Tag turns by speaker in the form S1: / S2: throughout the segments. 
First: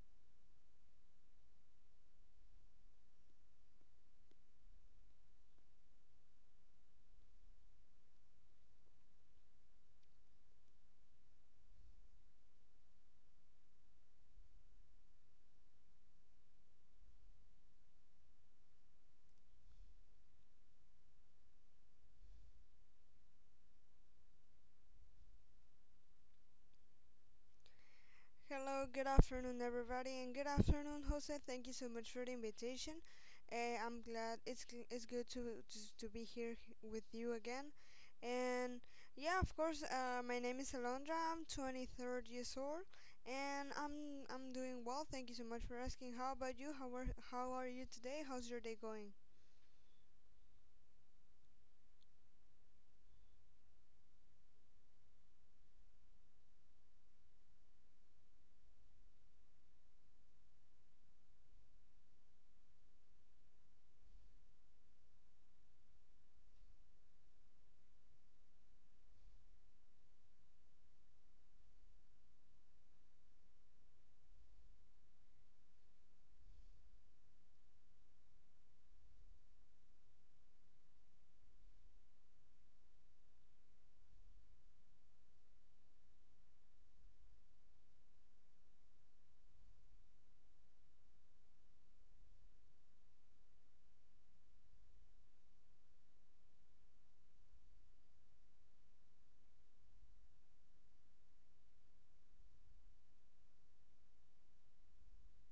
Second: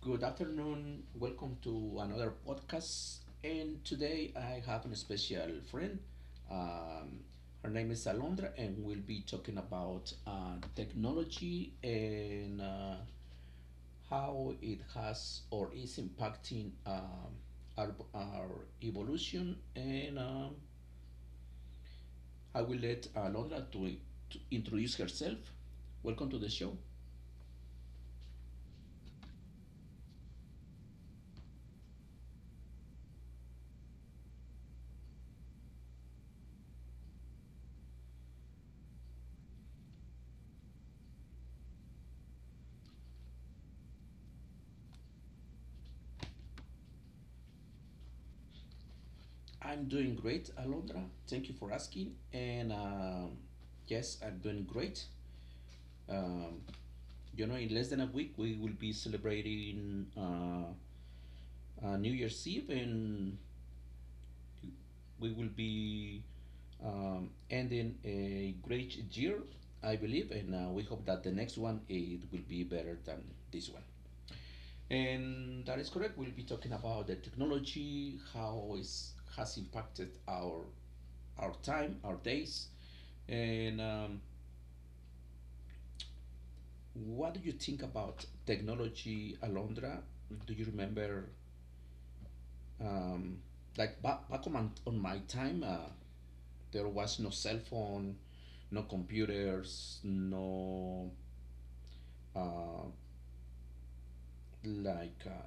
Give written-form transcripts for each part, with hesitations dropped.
S1: good afternoon. Welcome to another podcast. And today I have a special friend. Um, Her name is Alondra, and we'll be talking about technology and how it has or is impacting our evolution. And I will let Alondra to introduce herself. Welcome to the show.
S2: Hello, good afternoon, everybody, and good afternoon, Jose. Thank you so much for the invitation. I'm glad it's good to to be here with you again. And yeah, of course, my name is Alondra. I'm 23 years old, and I'm doing well. Thank you so much for asking. How about you? How are you today? How's your day going?
S1: I'm doing great, Alondra. Thank you for asking. And yes, I'm doing great. Um, in less than a week, we will be celebrating New Year's Eve, and we will be ending a great year, I believe. And we hope that the next one it will be better than this one. And that is correct. We'll be talking about the technology, how it has impacted our time, our days. And what do you think about technology, Alondra? Do you remember, um, like on my time, there was no cell phone, no computers, no, uh, like uh,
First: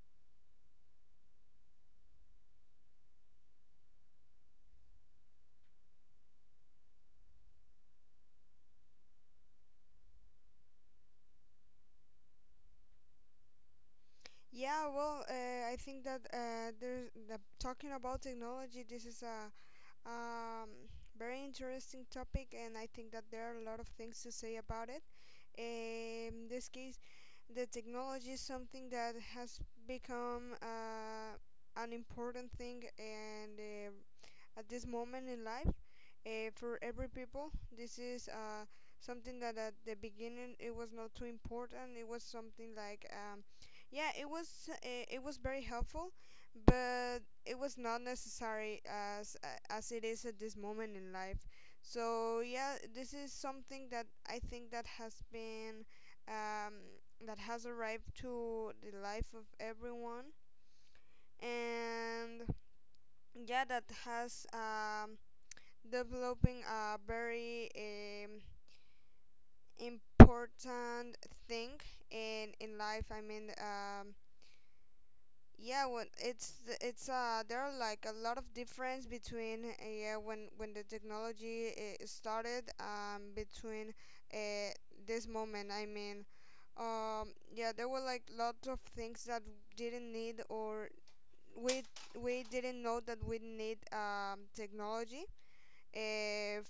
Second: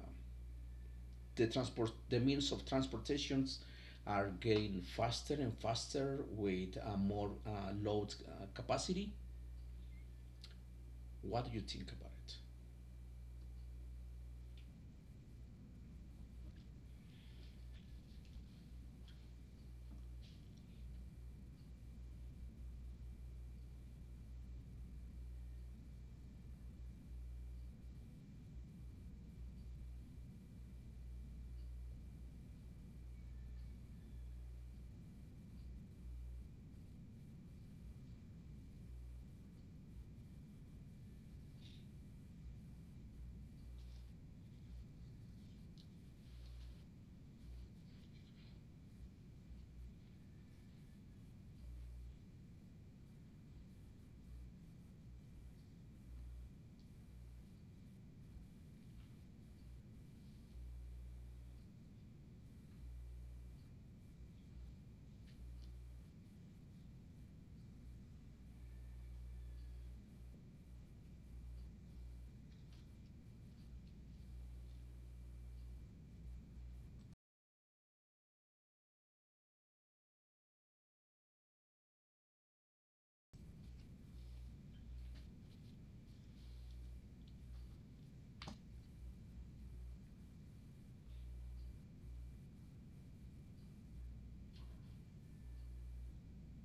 S1: the transport, the means of transportations are getting faster and faster with more load capacity. What do you think about it?
S2: Yeah, well, I think that talking about technology. This is a Um, very interesting topic, and I think that there are a lot of things to say about it. In this case, the technology is something that has become an important thing and at this moment in life, for every people. This is something that at the beginning it was not too important. It was something like, yeah, it was very helpful, but it was not necessary as it is at this moment in life. So yeah, this is something that I think that has been um, that has arrived to the life of everyone, and yeah that has developing a very important thing in life. I mean, yeah, when it's there are like a lot of difference between yeah when the technology started between uh, this moment. I mean, um yeah, there were like lots of things that didn't need or we we didn't know that we need technology, uh, f-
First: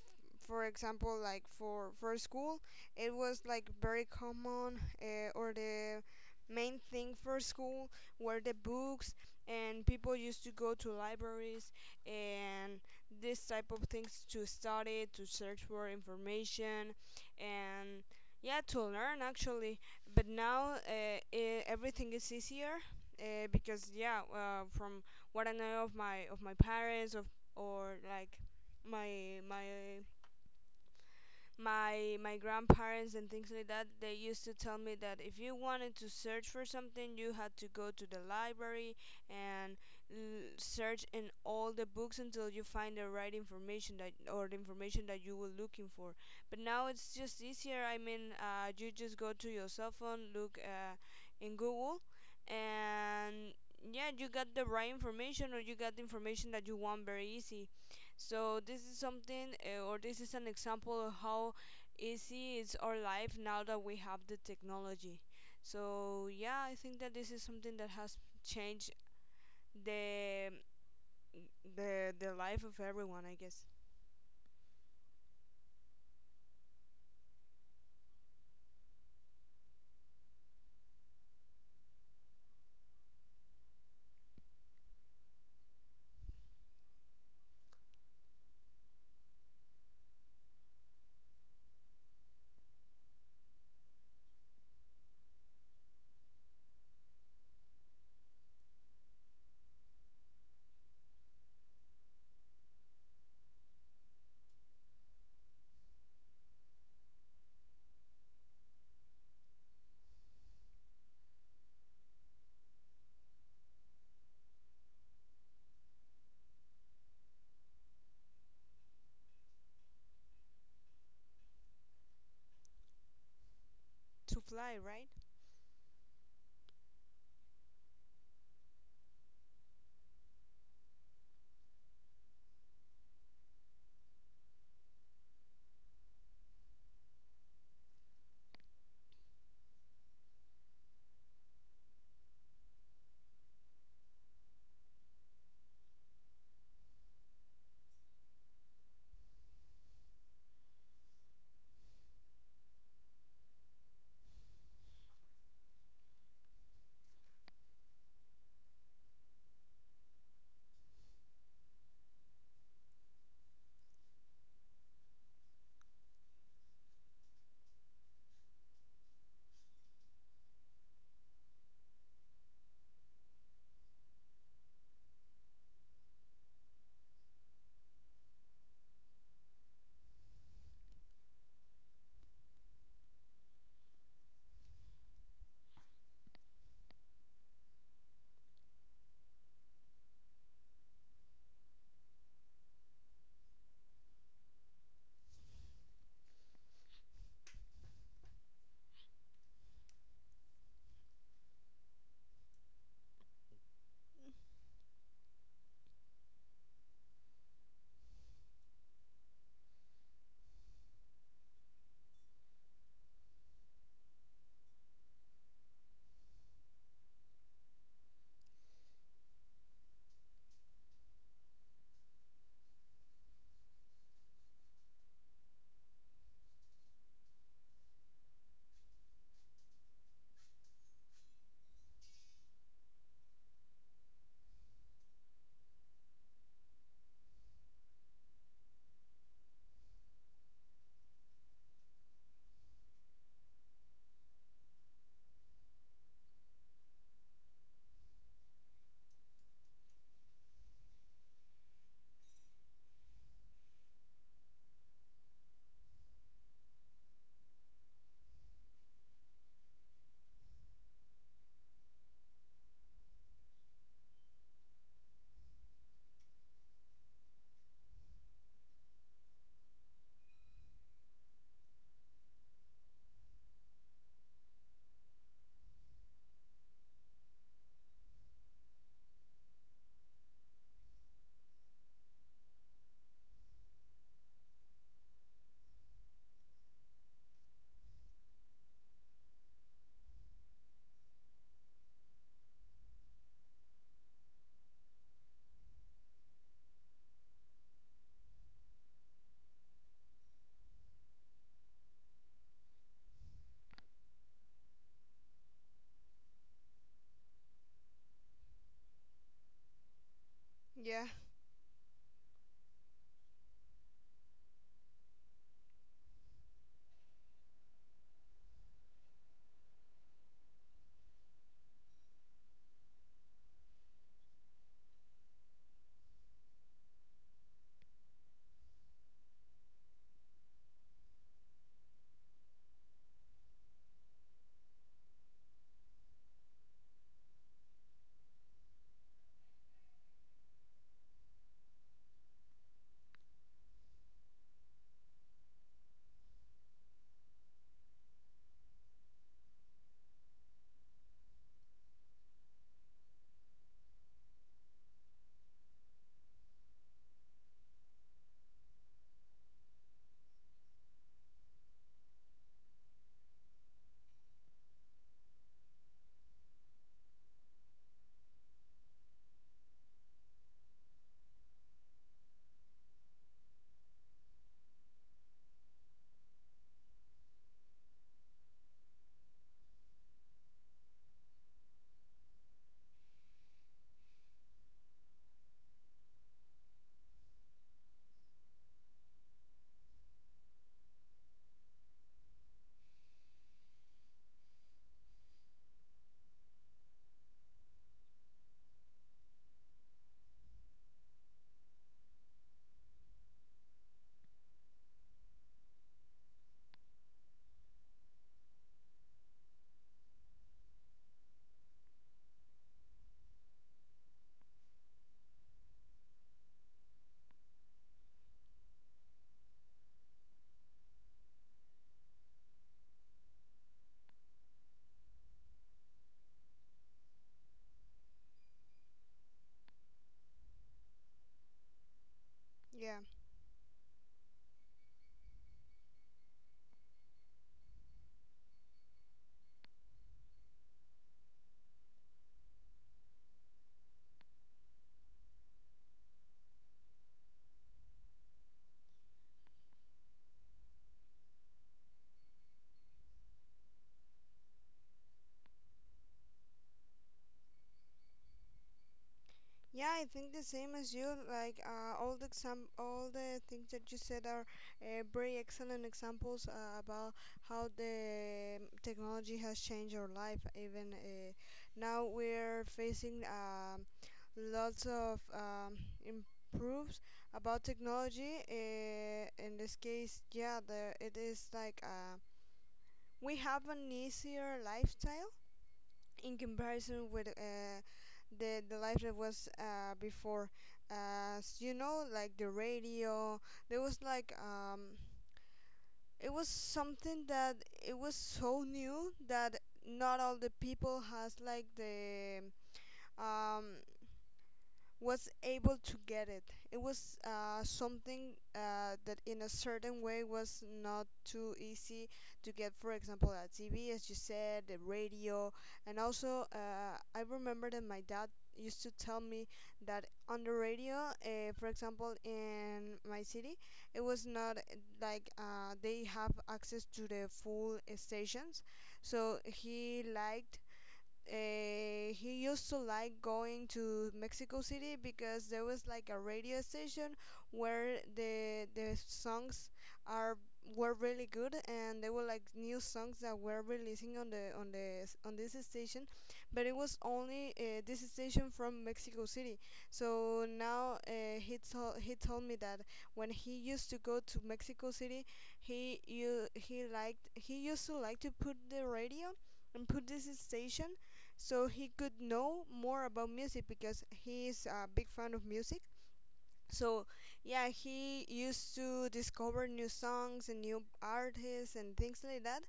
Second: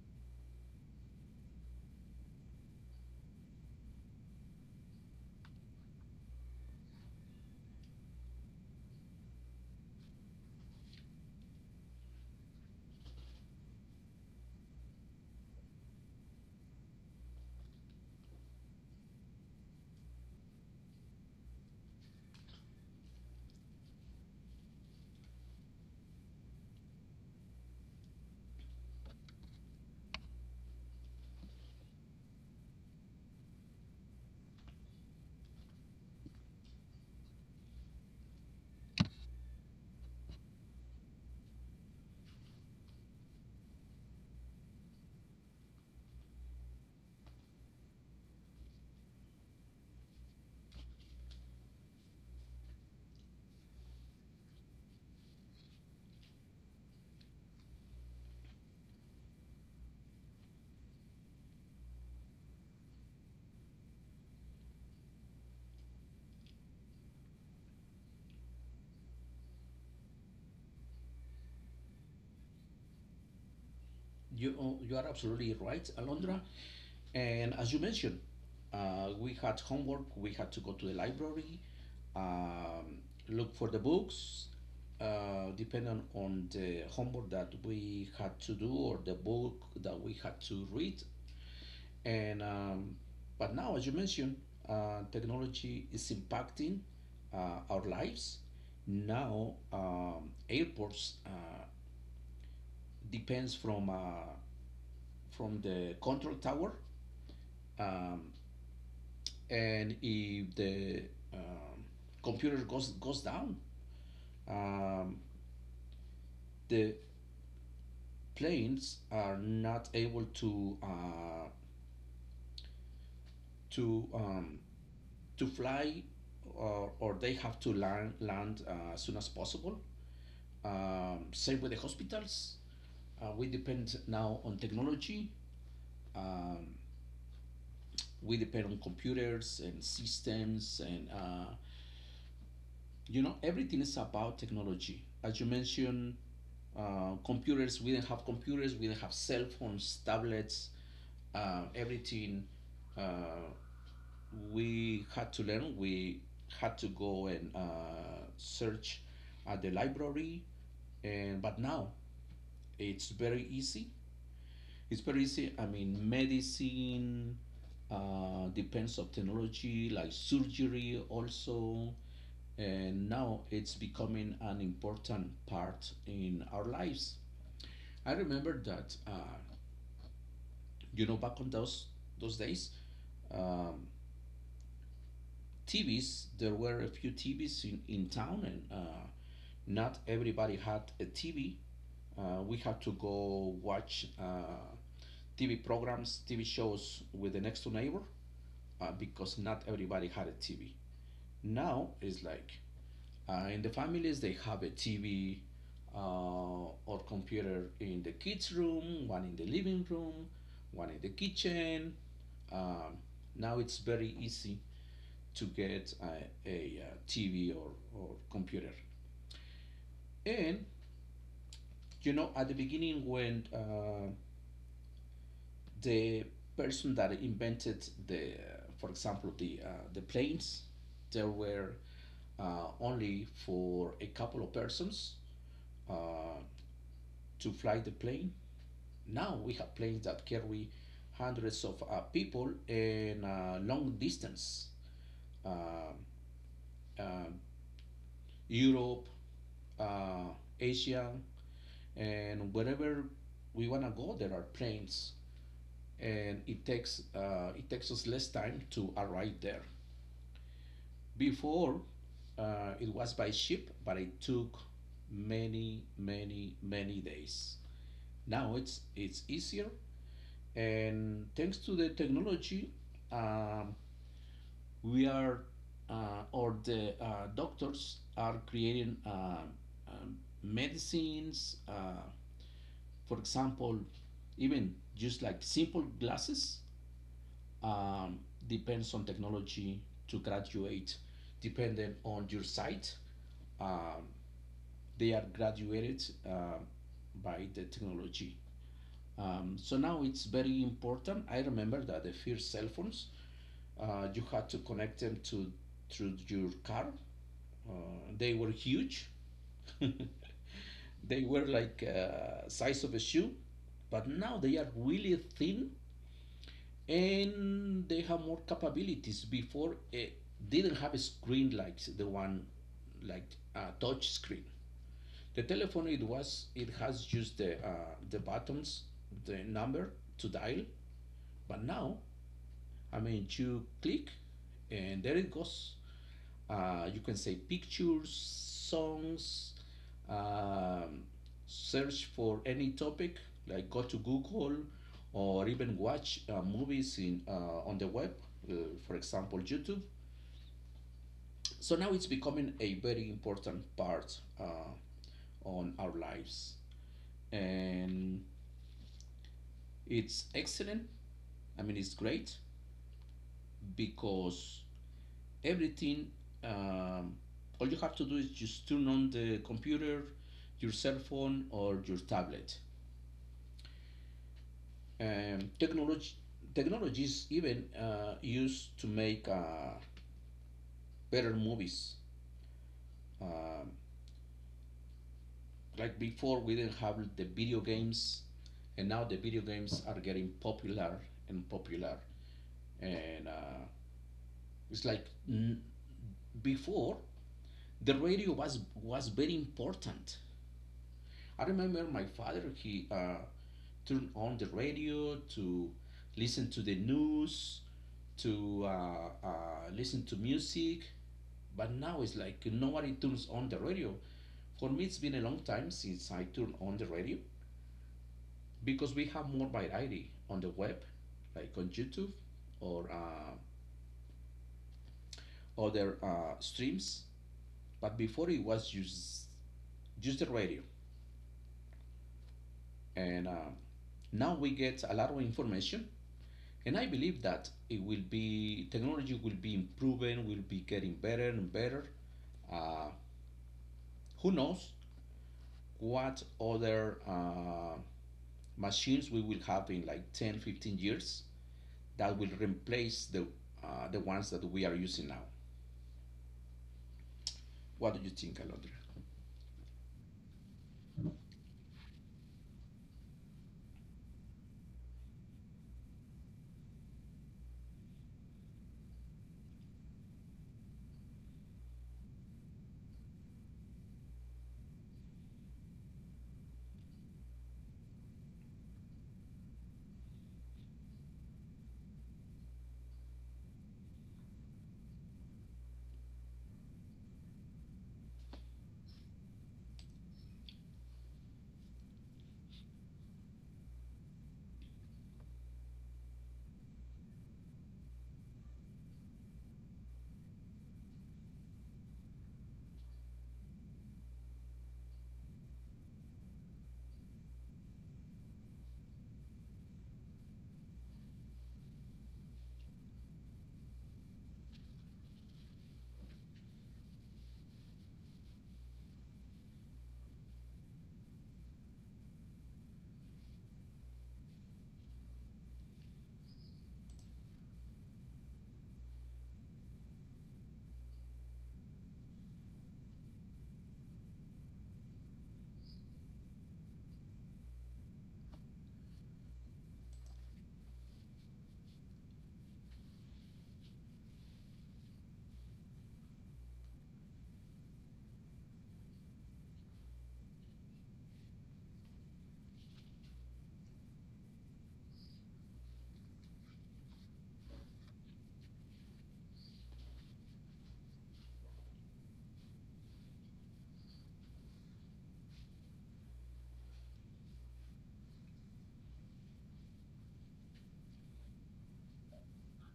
S2: for example like for school it was like very common, or the main thing for school were the books, and people used to go to libraries and this type of things to study, to search for information, and yeah to learn actually. But now everything is easier, because yeah, from what I know of my parents of, or like my my my grandparents and things like that, they used to tell me that if you wanted to search for something, you had to go to the library and l- search in all the books until you find the right information that, or the information that you were looking for. But now it's just easier. I mean, you just go to your cell phone, look in Google, and yeah, you got the right information, or you got the information that you want very easy. So this is something, or this is an example of how easy is our life now that we have the technology. So yeah, I think that this is something that has changed the the life of everyone, I guess.
S1: You are absolutely right, Alondra. And as you mentioned, we had homework, we had to go to the library, um, look for the books, depending on the homework that we had to do or the book that we had to read. And but now, as you mentioned, technology is impacting our lives. Now, airports depends from the control tower, um, and if the um, computer goes down, um, the planes are not able to
S2: To
S1: um,
S2: fly, right?
S1: to fly, or they have to land as soon as possible. Same with the hospitals. We depend now on technology. Um, we depend on computers and systems, and you know, everything is about technology. As you mentioned, computers, we didn't have computers, we didn't have cell phones, tablets, everything. uh, we had to learn, we had to go and search at the library. And but now it's very easy, it's very easy. I mean, medicine depends of technology, like surgery also. And now it's becoming an important part in our lives. I remember that, you know, back on those days, um, TVs, there were a few TVs in town, and not everybody had a TV. We had to go watch TV programs, TV shows with the next door neighbor because not everybody had a TV. Now it's like in the families they have a TV or computer in the kids' room, one in the living room, one in the kitchen. Um, Now it's very easy to get a TV or computer. And you know, at the beginning, when the person that invented for example, the planes, there were only for a couple of persons uh, to fly the plane. Now we have planes that carry hundreds of people in long distance, uh, uh, Europe, uh, Asia, and wherever we wanna go, there are planes, and it takes us less time to arrive there. Before, it was by ship, but it took many, many, many days. Now it's easier, and thanks to the technology, um, we are or the doctors are creating um, medicines. For example, even just like simple glasses um, depends on technology to graduate, depending on your site. Um, they are graduated by the technology. So now it's very important. I remember that the first cell phones, you had to connect them to through your car. Uh, they were huge.
S2: Yeah,
S1: They were like size of a shoe, but now they are really thin and they have more capabilities. Before it didn't have a screen like the one like a touch screen. The telephone, it has just the buttons, the number to dial, but now, I mean, you click, and there it goes. You can say pictures, songs, um, search for any topic like go to Google, or even watch movies in on the web, uh, for example YouTube. So now it's becoming a very important part on our lives. And it's excellent. I mean, it's great because everything, um, all you have to do is just turn on the computer, your cell phone, or your tablet. Um, technology, Technologies even used to make better movies. Um like before, we didn't have the video games, and now the video games are getting popular and popular. And it's like before, the radio was very important. I remember my father, he turned on the radio to listen to the news, to listen to music. But now it's like nobody turns on the radio. For me, it's been a long time since I turned on the radio, because we have more variety on the web, like on YouTube, or other streams. But before it was just the radio.
S2: yeah.
S1: And now we get a lot of information, and I believe that it will be technology will be improving, will be getting better and better. uh, who knows what other machines we will have in like 10, 15 years that will replace the ones that we are using now. What do you think, Alondra?
S2: Yeah, I think the same as you. Like all the all the things that you said are very excellent examples about how the technology has changed our life. Even now, we're facing lots of improves about technology. In this case, yeah, it is like we have an easier lifestyle in comparison with the life that was before. You know, like the radio, there was like it was something that it was so new that not all the people has like the um, was able to get it. It was something that, in a certain way, was not too easy to get, for example, a TV, as you said, the radio, and also I remember that my dad used to tell me that on the radio, for example, in my city, it was not like they have access to the full stations, so he liked he used to like going to Mexico City because there was like a radio station where the songs are were really good, and there were like new songs that were releasing on the on the on this station, but it was only this station from Mexico City. So now he told me that when he used to go to Mexico City, he used to like to put the radio and put this station, so he could know more about music because he is a big fan of music. So yeah, he used to discover new songs and new artists and things like that,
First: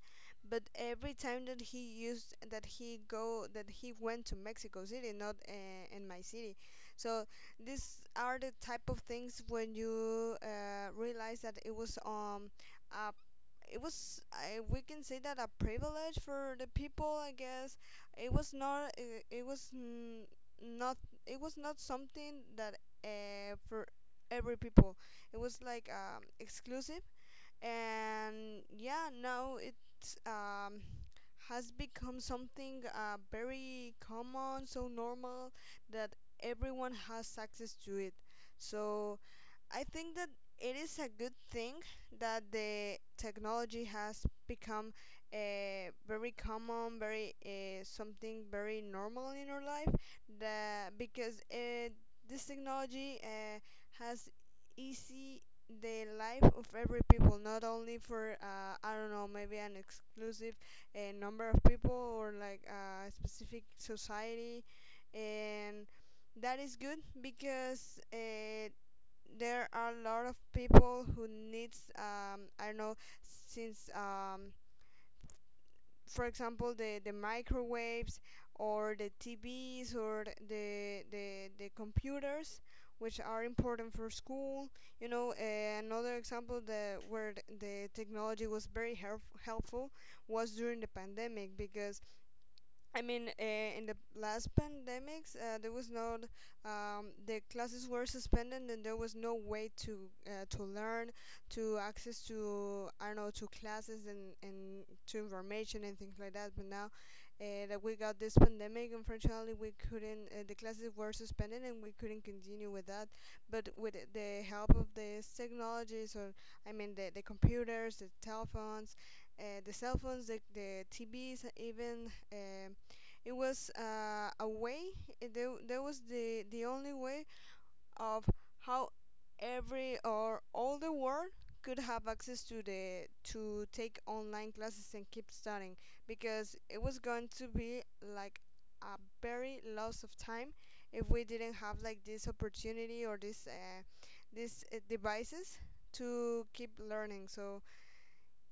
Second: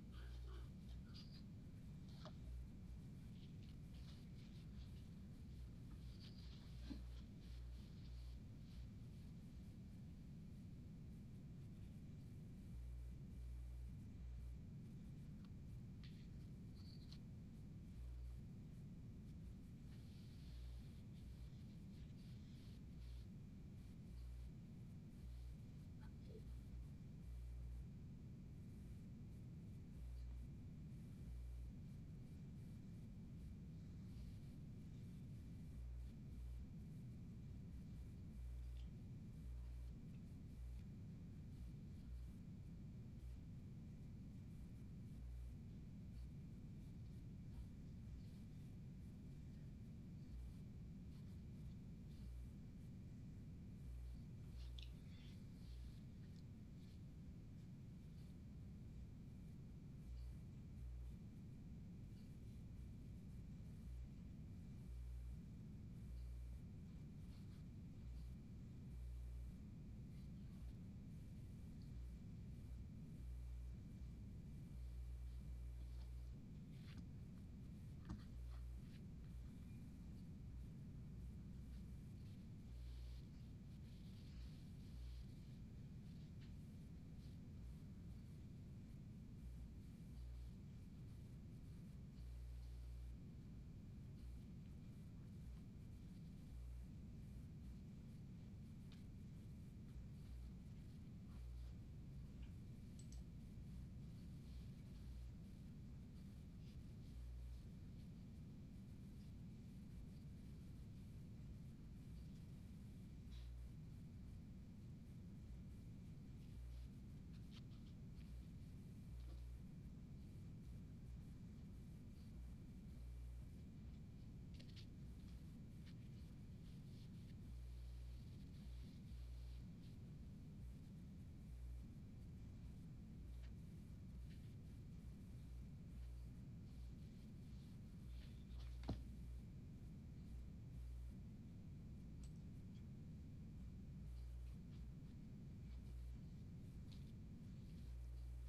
S2: but every time that he went to Mexico City, not in my city. So these are the type of things when you realize that it was a it was, I, we can say that a privilege for the people, I guess. it was not it, it was n- not it was not something that for every people. It was like exclusive. And yeah, now it um, has become something very common, so normal that everyone has access to it. So I think that it is a good thing that the technology has become very common, very something very normal in our life. That because this technology has easy the life of every people, not only for I don't know, maybe an exclusive number of people, or like a specific society. And that is good because there are a lot of people who needs I don't know, since for example the microwaves or the TVs or the computers, which are important for school. You know, another example that where the technology was very helpful was during the pandemic. Because I mean, in the last pandemics, there was not the classes were suspended, and there was no way to learn, to access to, I don't know, to classes and to information and things like that. But now that we got this pandemic, unfortunately, we couldn't. The classes were suspended, and we couldn't continue with that. But with the help of these technologies, or I mean, the computers, the telephones, the cell phones, the TVs, even. It was a way. There was the only way of how every or all the world could have access to the to take online classes and keep studying. Because it was going to be like a very loss of time if we didn't have like this opportunity, or this this devices to keep learning. So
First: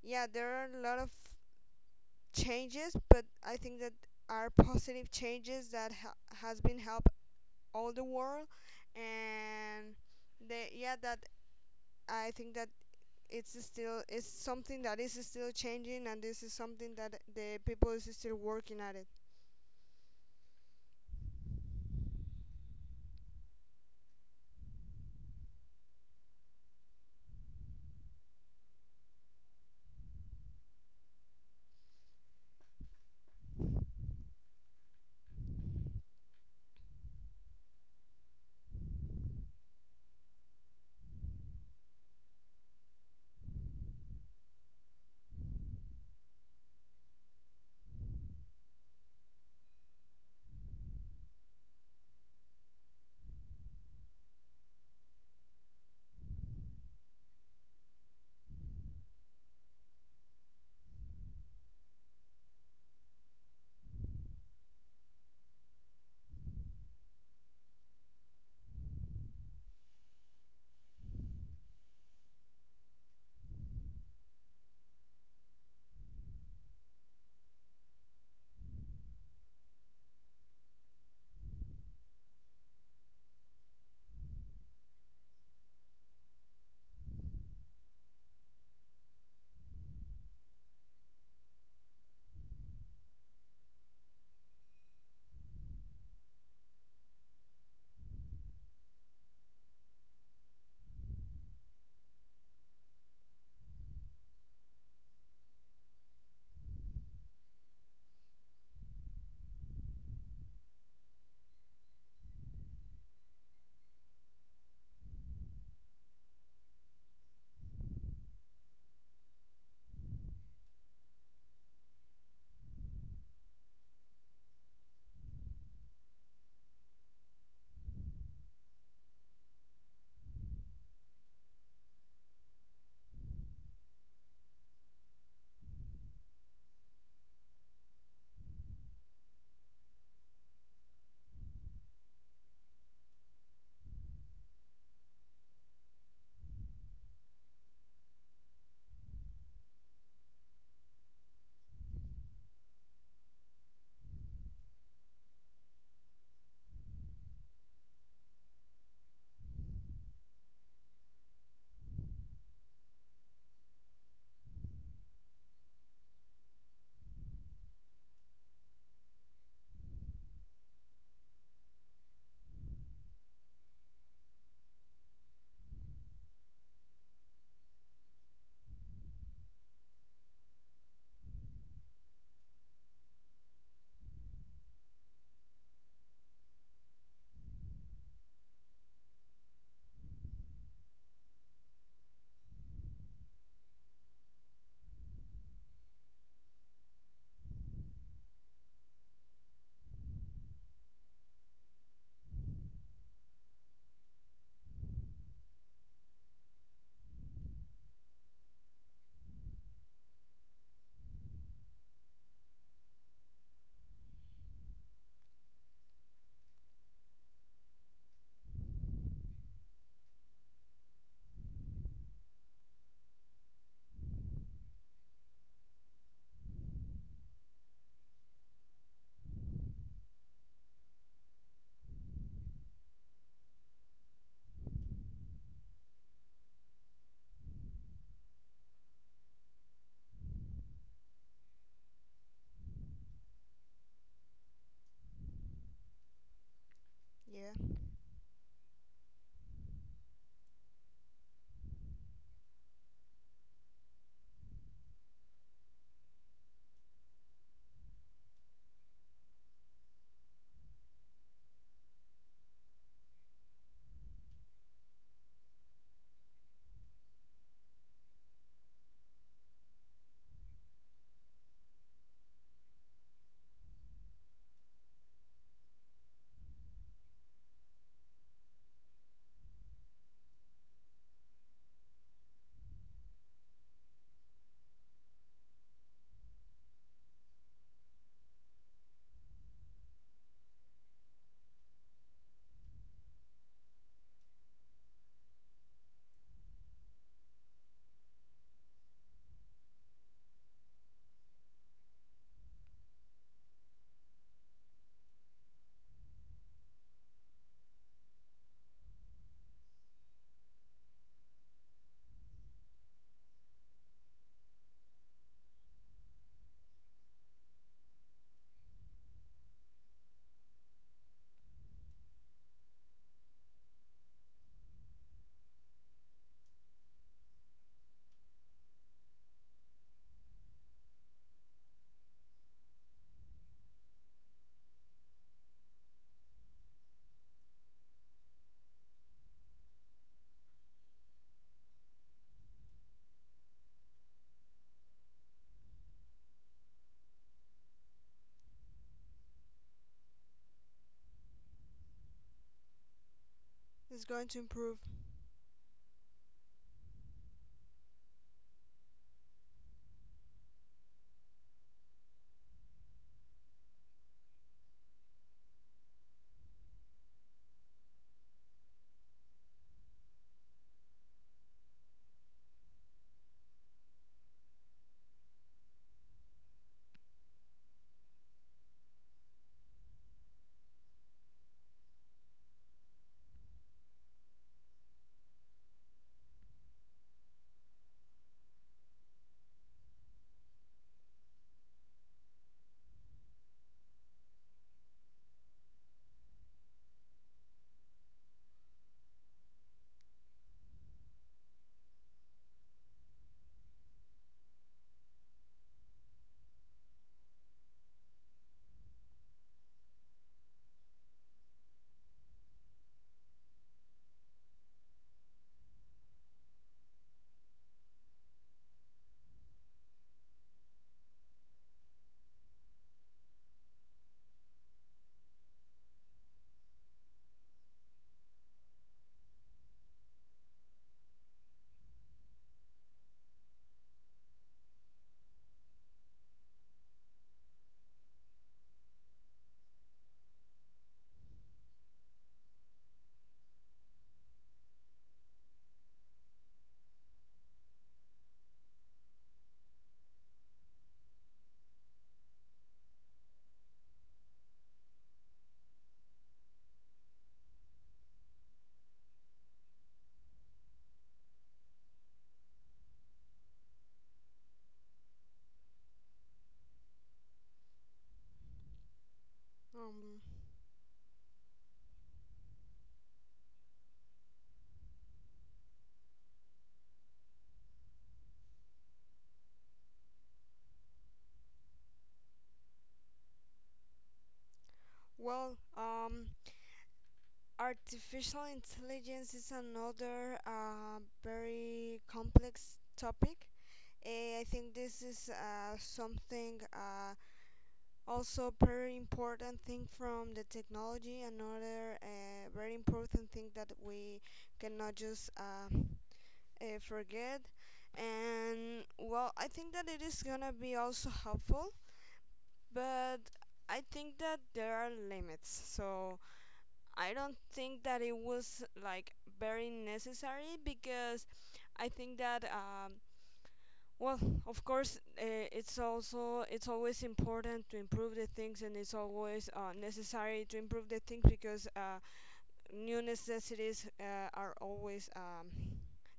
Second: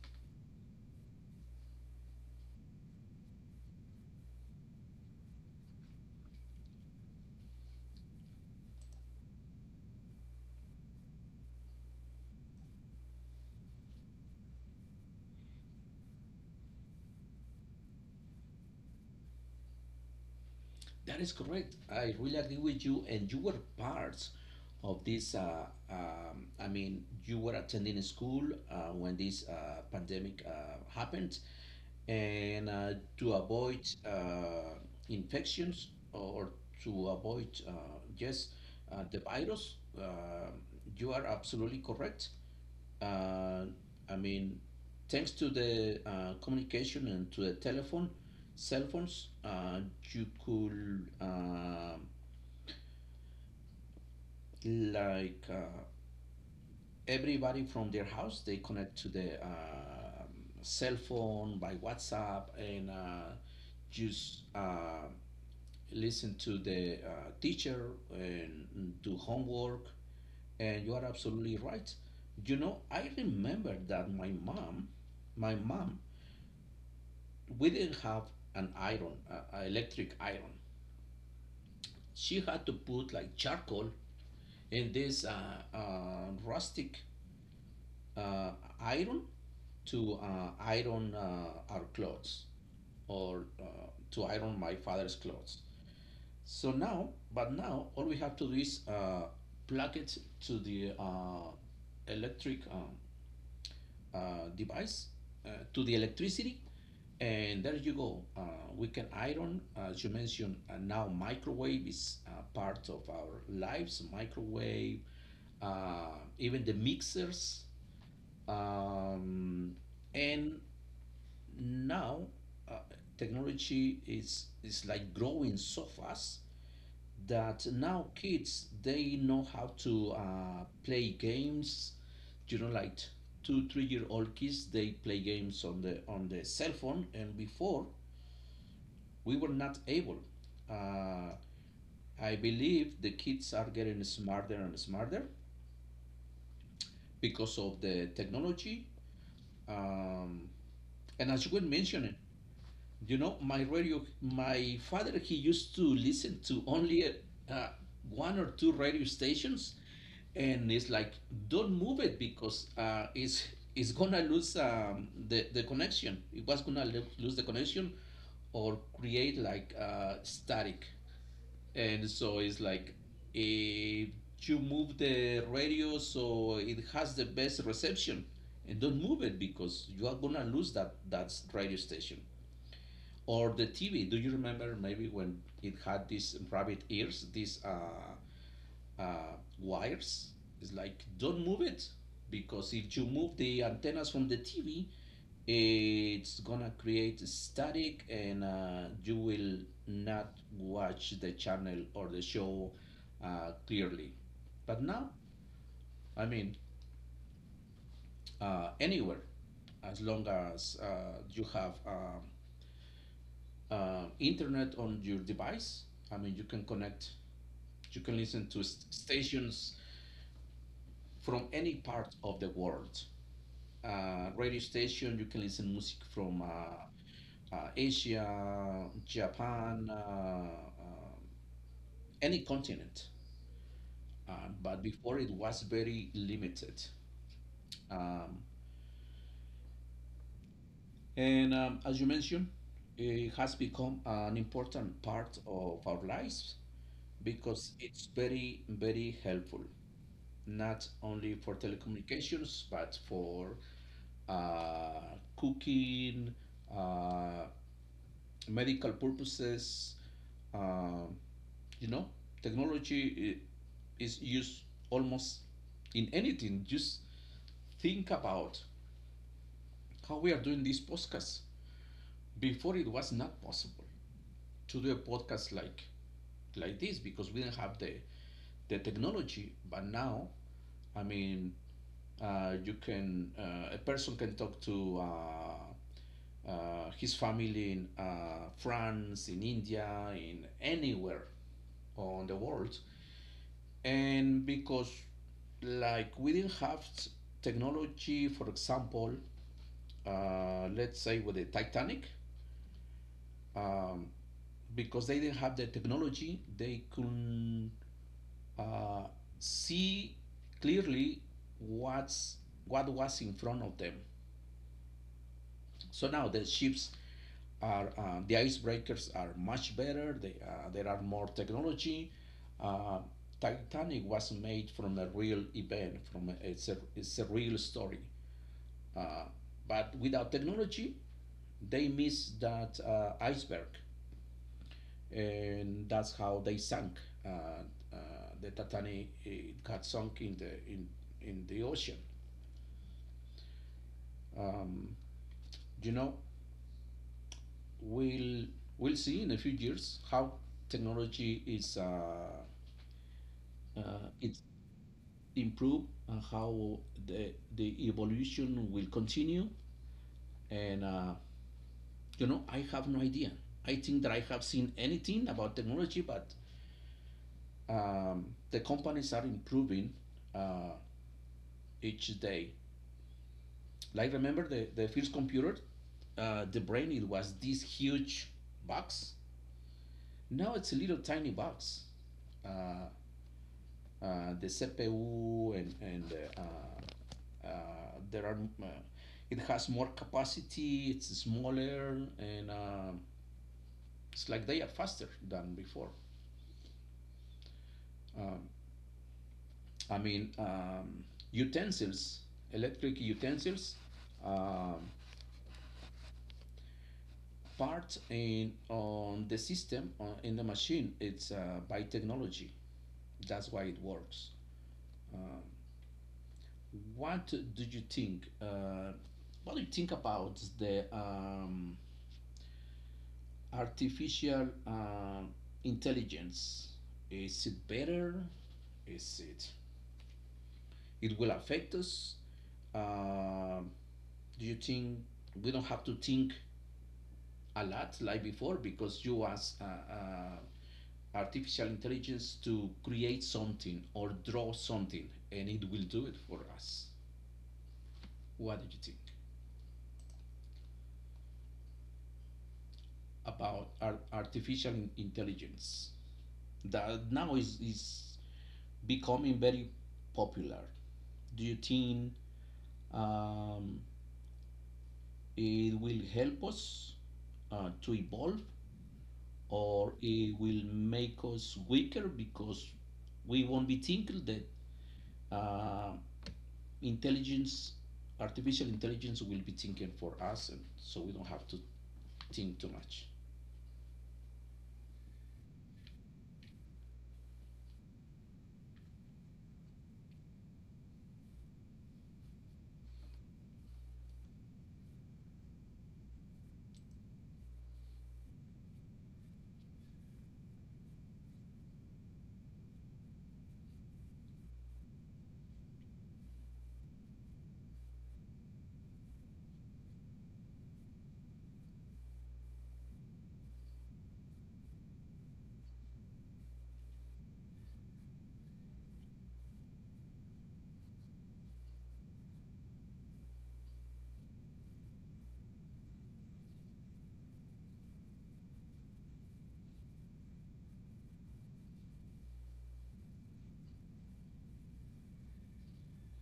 S2: yeah, there are a lot of changes, but I think that are positive changes that has been help all the world. And they, yeah that I think that it's still, it's something that is still changing, and this is something that the people is still working at it.
S1: That is correct. I really agree with you, and you were part of this. I mean, you were attending a school when this pandemic happened, and to avoid uh, infections, or to avoid just the virus. You are absolutely correct. Uh, I mean, thanks to the communication and to the telephone, cell phones, you could like uh, everybody from their house, they connect to the cell phone by WhatsApp and just listen to the teacher and do homework. And you are absolutely right. You know, I remember that my mom, we didn't have an electric iron. She had to put like charcoal in this rustic uh, iron to iron our clothes, or to iron my father's clothes. But now all we have to do is plug it to the electric device to the electricity, and there you go. We can iron, as you mentioned. Now microwave is part of our lives. Microwave, even the mixers, um, and now uh, technology is like growing so fast that now kids, they know how to play games. You know, like 2, 3 year old kids, they play games on the cell phone. And before, we were not able. uh, I believe the kids are getting smarter and smarter because of the technology. um, and as you were mentioning, you know, my father, he used to listen to only uh, one or two radio stations, and it's like, don't move it because it's gonna lose the connection. It was gonna lose the connection, or create like static. And so it's like, if you move the radio so it has the best reception, and don't move it because you are gonna lose that radio station or the TV. Do you remember maybe when it had these rabbit ears, these wires? It's like, don't move it, because if you move the antennas from the TV, it's gonna create static and you will not watch the channel or the show clearly. But now, I mean, anywhere, as long as you have internet on your device, I mean, you can connect, you can listen to stations from any part of the world. Radio station, you can listen music from Asia, Japan, any continent. Uh, but before it was very limited. Um, and as you mentioned, it has become an important part of our lives because
S2: Yeah,
S1: it's very, very helpful. Not only for telecommunications, but for cooking, uh, medical purposes. Uh, you know, technology is used almost in anything. Just think about how we are doing this podcast. Before it was not possible to do a podcast like this, because we didn't have the technology. But now, I mean, you can a person can talk to his family in France, in India, in anywhere on the world. And because like we didn't have technology, for example, let's say with the Titanic. Um, because they didn't have the technology, they couldn't uh, see clearly what's what was in front of them. So now the icebreakers are much better. There are more technology. Uh, Titanic was made from a real event, from it's a real story. Uh, but without technology, they miss that iceberg, and that's how they sank. Uh, uh, the Titanic it got sunk in the ocean. Um, you know, we'll we'll see in a few years how technology is uh,
S2: it's going
S1: it's
S2: to improve.
S1: improved, and how the evolution will continue. And I have no idea. I think that I have seen anything about technology, but the companies are improving uh, each day. Like remember the first computer, the brain it was this huge box. Now it's a little tiny box. Uh, the CPU and there are it has more capacity. It's smaller, and it's like they are faster than before. Um, I mean, utensils, electric utensils. Um, Part in on the system on, in the machine it's by technology. That's why it works. what do you think uh, what do you think about the artificial intelligence? Is it better? Is it It will affect us, uh, do you think, we don't have to think a lot like before, because you ask artificial intelligence to create something or draw something, and it will do it for us. What do you think about artificial intelligence that now is becoming very popular? Do you think um, it will help us to evolve, or it
S2: um
S1: will make us weaker because we won't be thinking that uh, intelligence, artificial intelligence will be thinking for us, and so we don't have to think too much.
S2: well um artificial intelligence is another very complex topic. Eh, I think this is something also very important thing from the technology, another very important thing that we cannot just forget. And well, I think that it is gonna be also helpful, but I think that there are limits. So I don't think that it was like very necessary, because I think that well, of course, it's also, it's always important to improve the things, and it's always necessary to improve the things because new necessities are always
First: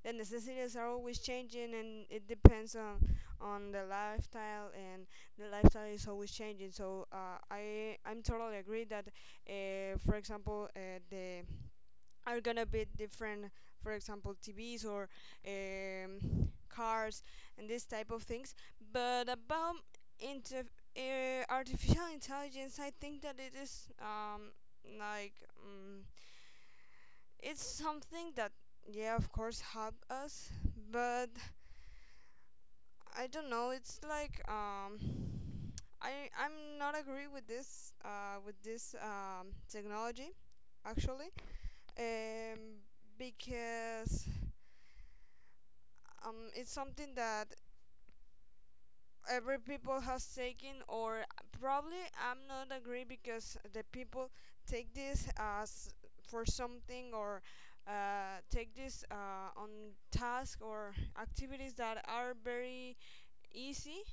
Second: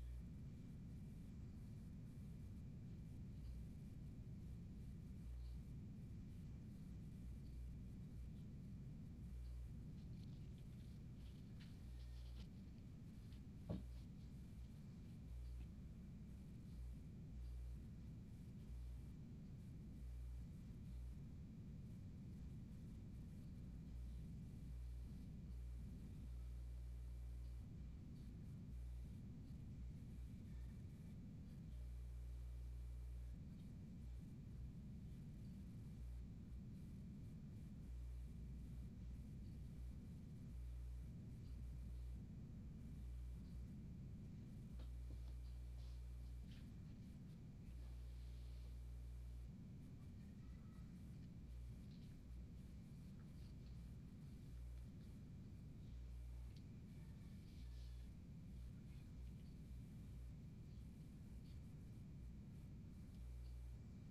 S2: the necessities are always changing, and it depends on the lifestyle, and the lifestyle is always changing. So I'm totally agree that, for example, the are gonna be different, for example TVs or cars and this type of things. But about inter- artificial intelligence, I think that it is like um, it's something that yeah, of course help us, but I don't know, it's like I'm not agree with this technology, actually. um, because it's something that every people has taken, or probably I'm not agree because the people take this as for something, or take this on task or activities that are very easy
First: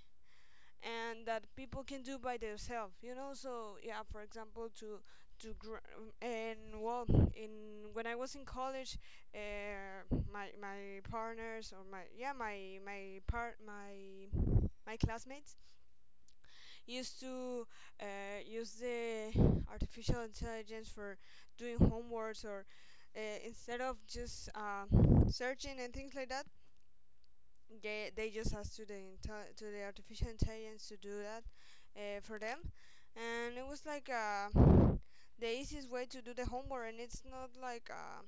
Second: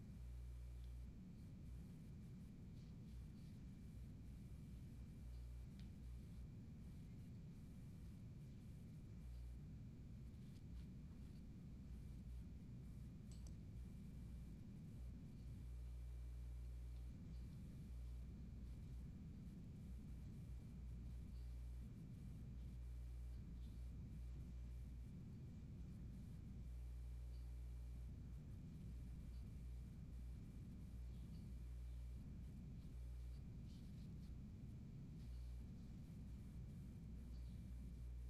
S2: and that people can do by themselves, you know. So yeah, for example to to gr- and well, in when I was in college, uh, my my partners or my yeah my part my my classmates used to use the artificial intelligence for doing homeworks, or instead of just searching and things like that, they just asked to the to the artificial intelligence to do that for them. And it was like the easiest way to do the homework, and it's not like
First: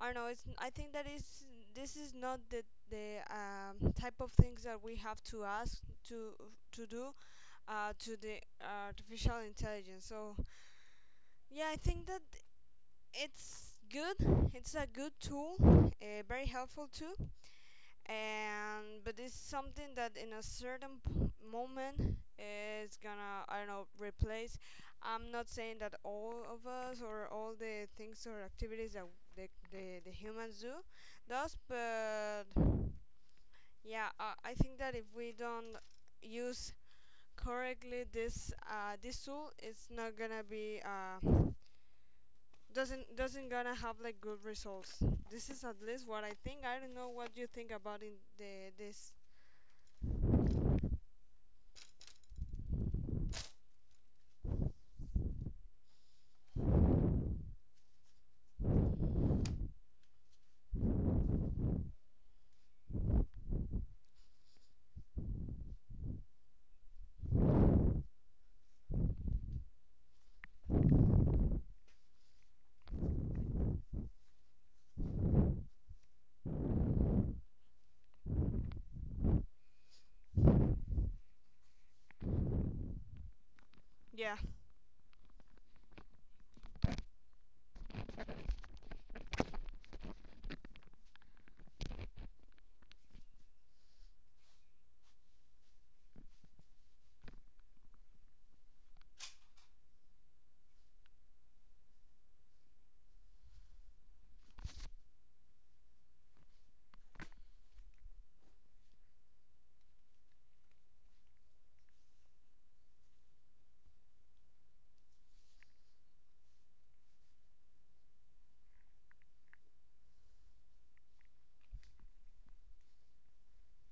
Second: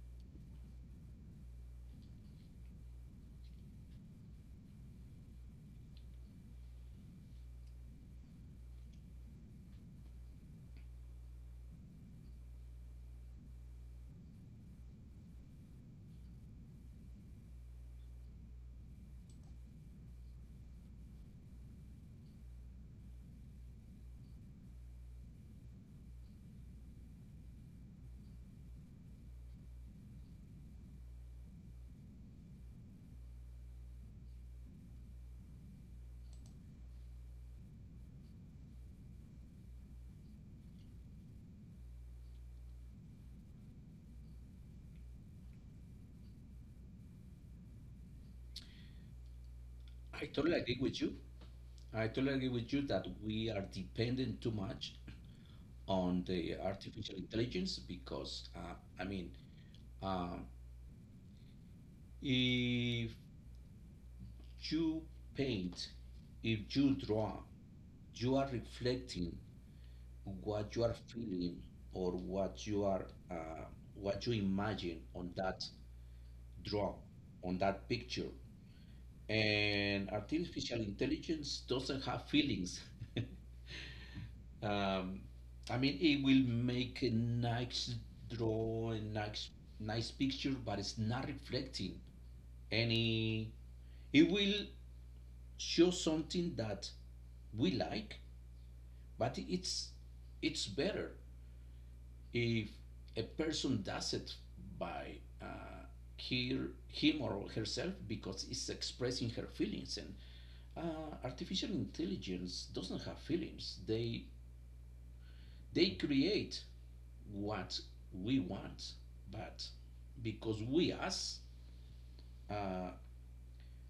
S2: I don't know. It's, I think that is, this is not the the type of things that we have to ask to to do to the artificial intelligence. So yeah, I think that it's good. It's a good tool, very helpful too and but it's something that in a certain moment is gonna, I don't know, replace. I'm not saying that all of us or all the things or activities that the humans do does, but yeah, I think that if we don't use correctly this this tool, it's not gonna be. Doesn't gonna have like good results. This is at least what I think. I don't know what you think about in the this.
S1: I totally agree with you. I totally agree with you that we are dependent too much on the artificial intelligence, because, I mean, um, if you paint, if you draw, you are reflecting what you are feeling, or what you are, what you imagine on that draw, on that picture. And artificial intelligence doesn't have feelings.
S2: Yeah.
S1: um, I mean, it will make a nice draw, a nice, nice picture, but it's not reflecting any. It will show something that we like, but it's better if a person does it by uh, her, him or herself, because it's expressing her feelings, and artificial intelligence doesn't have feelings. They create what we want, but because we ask uh,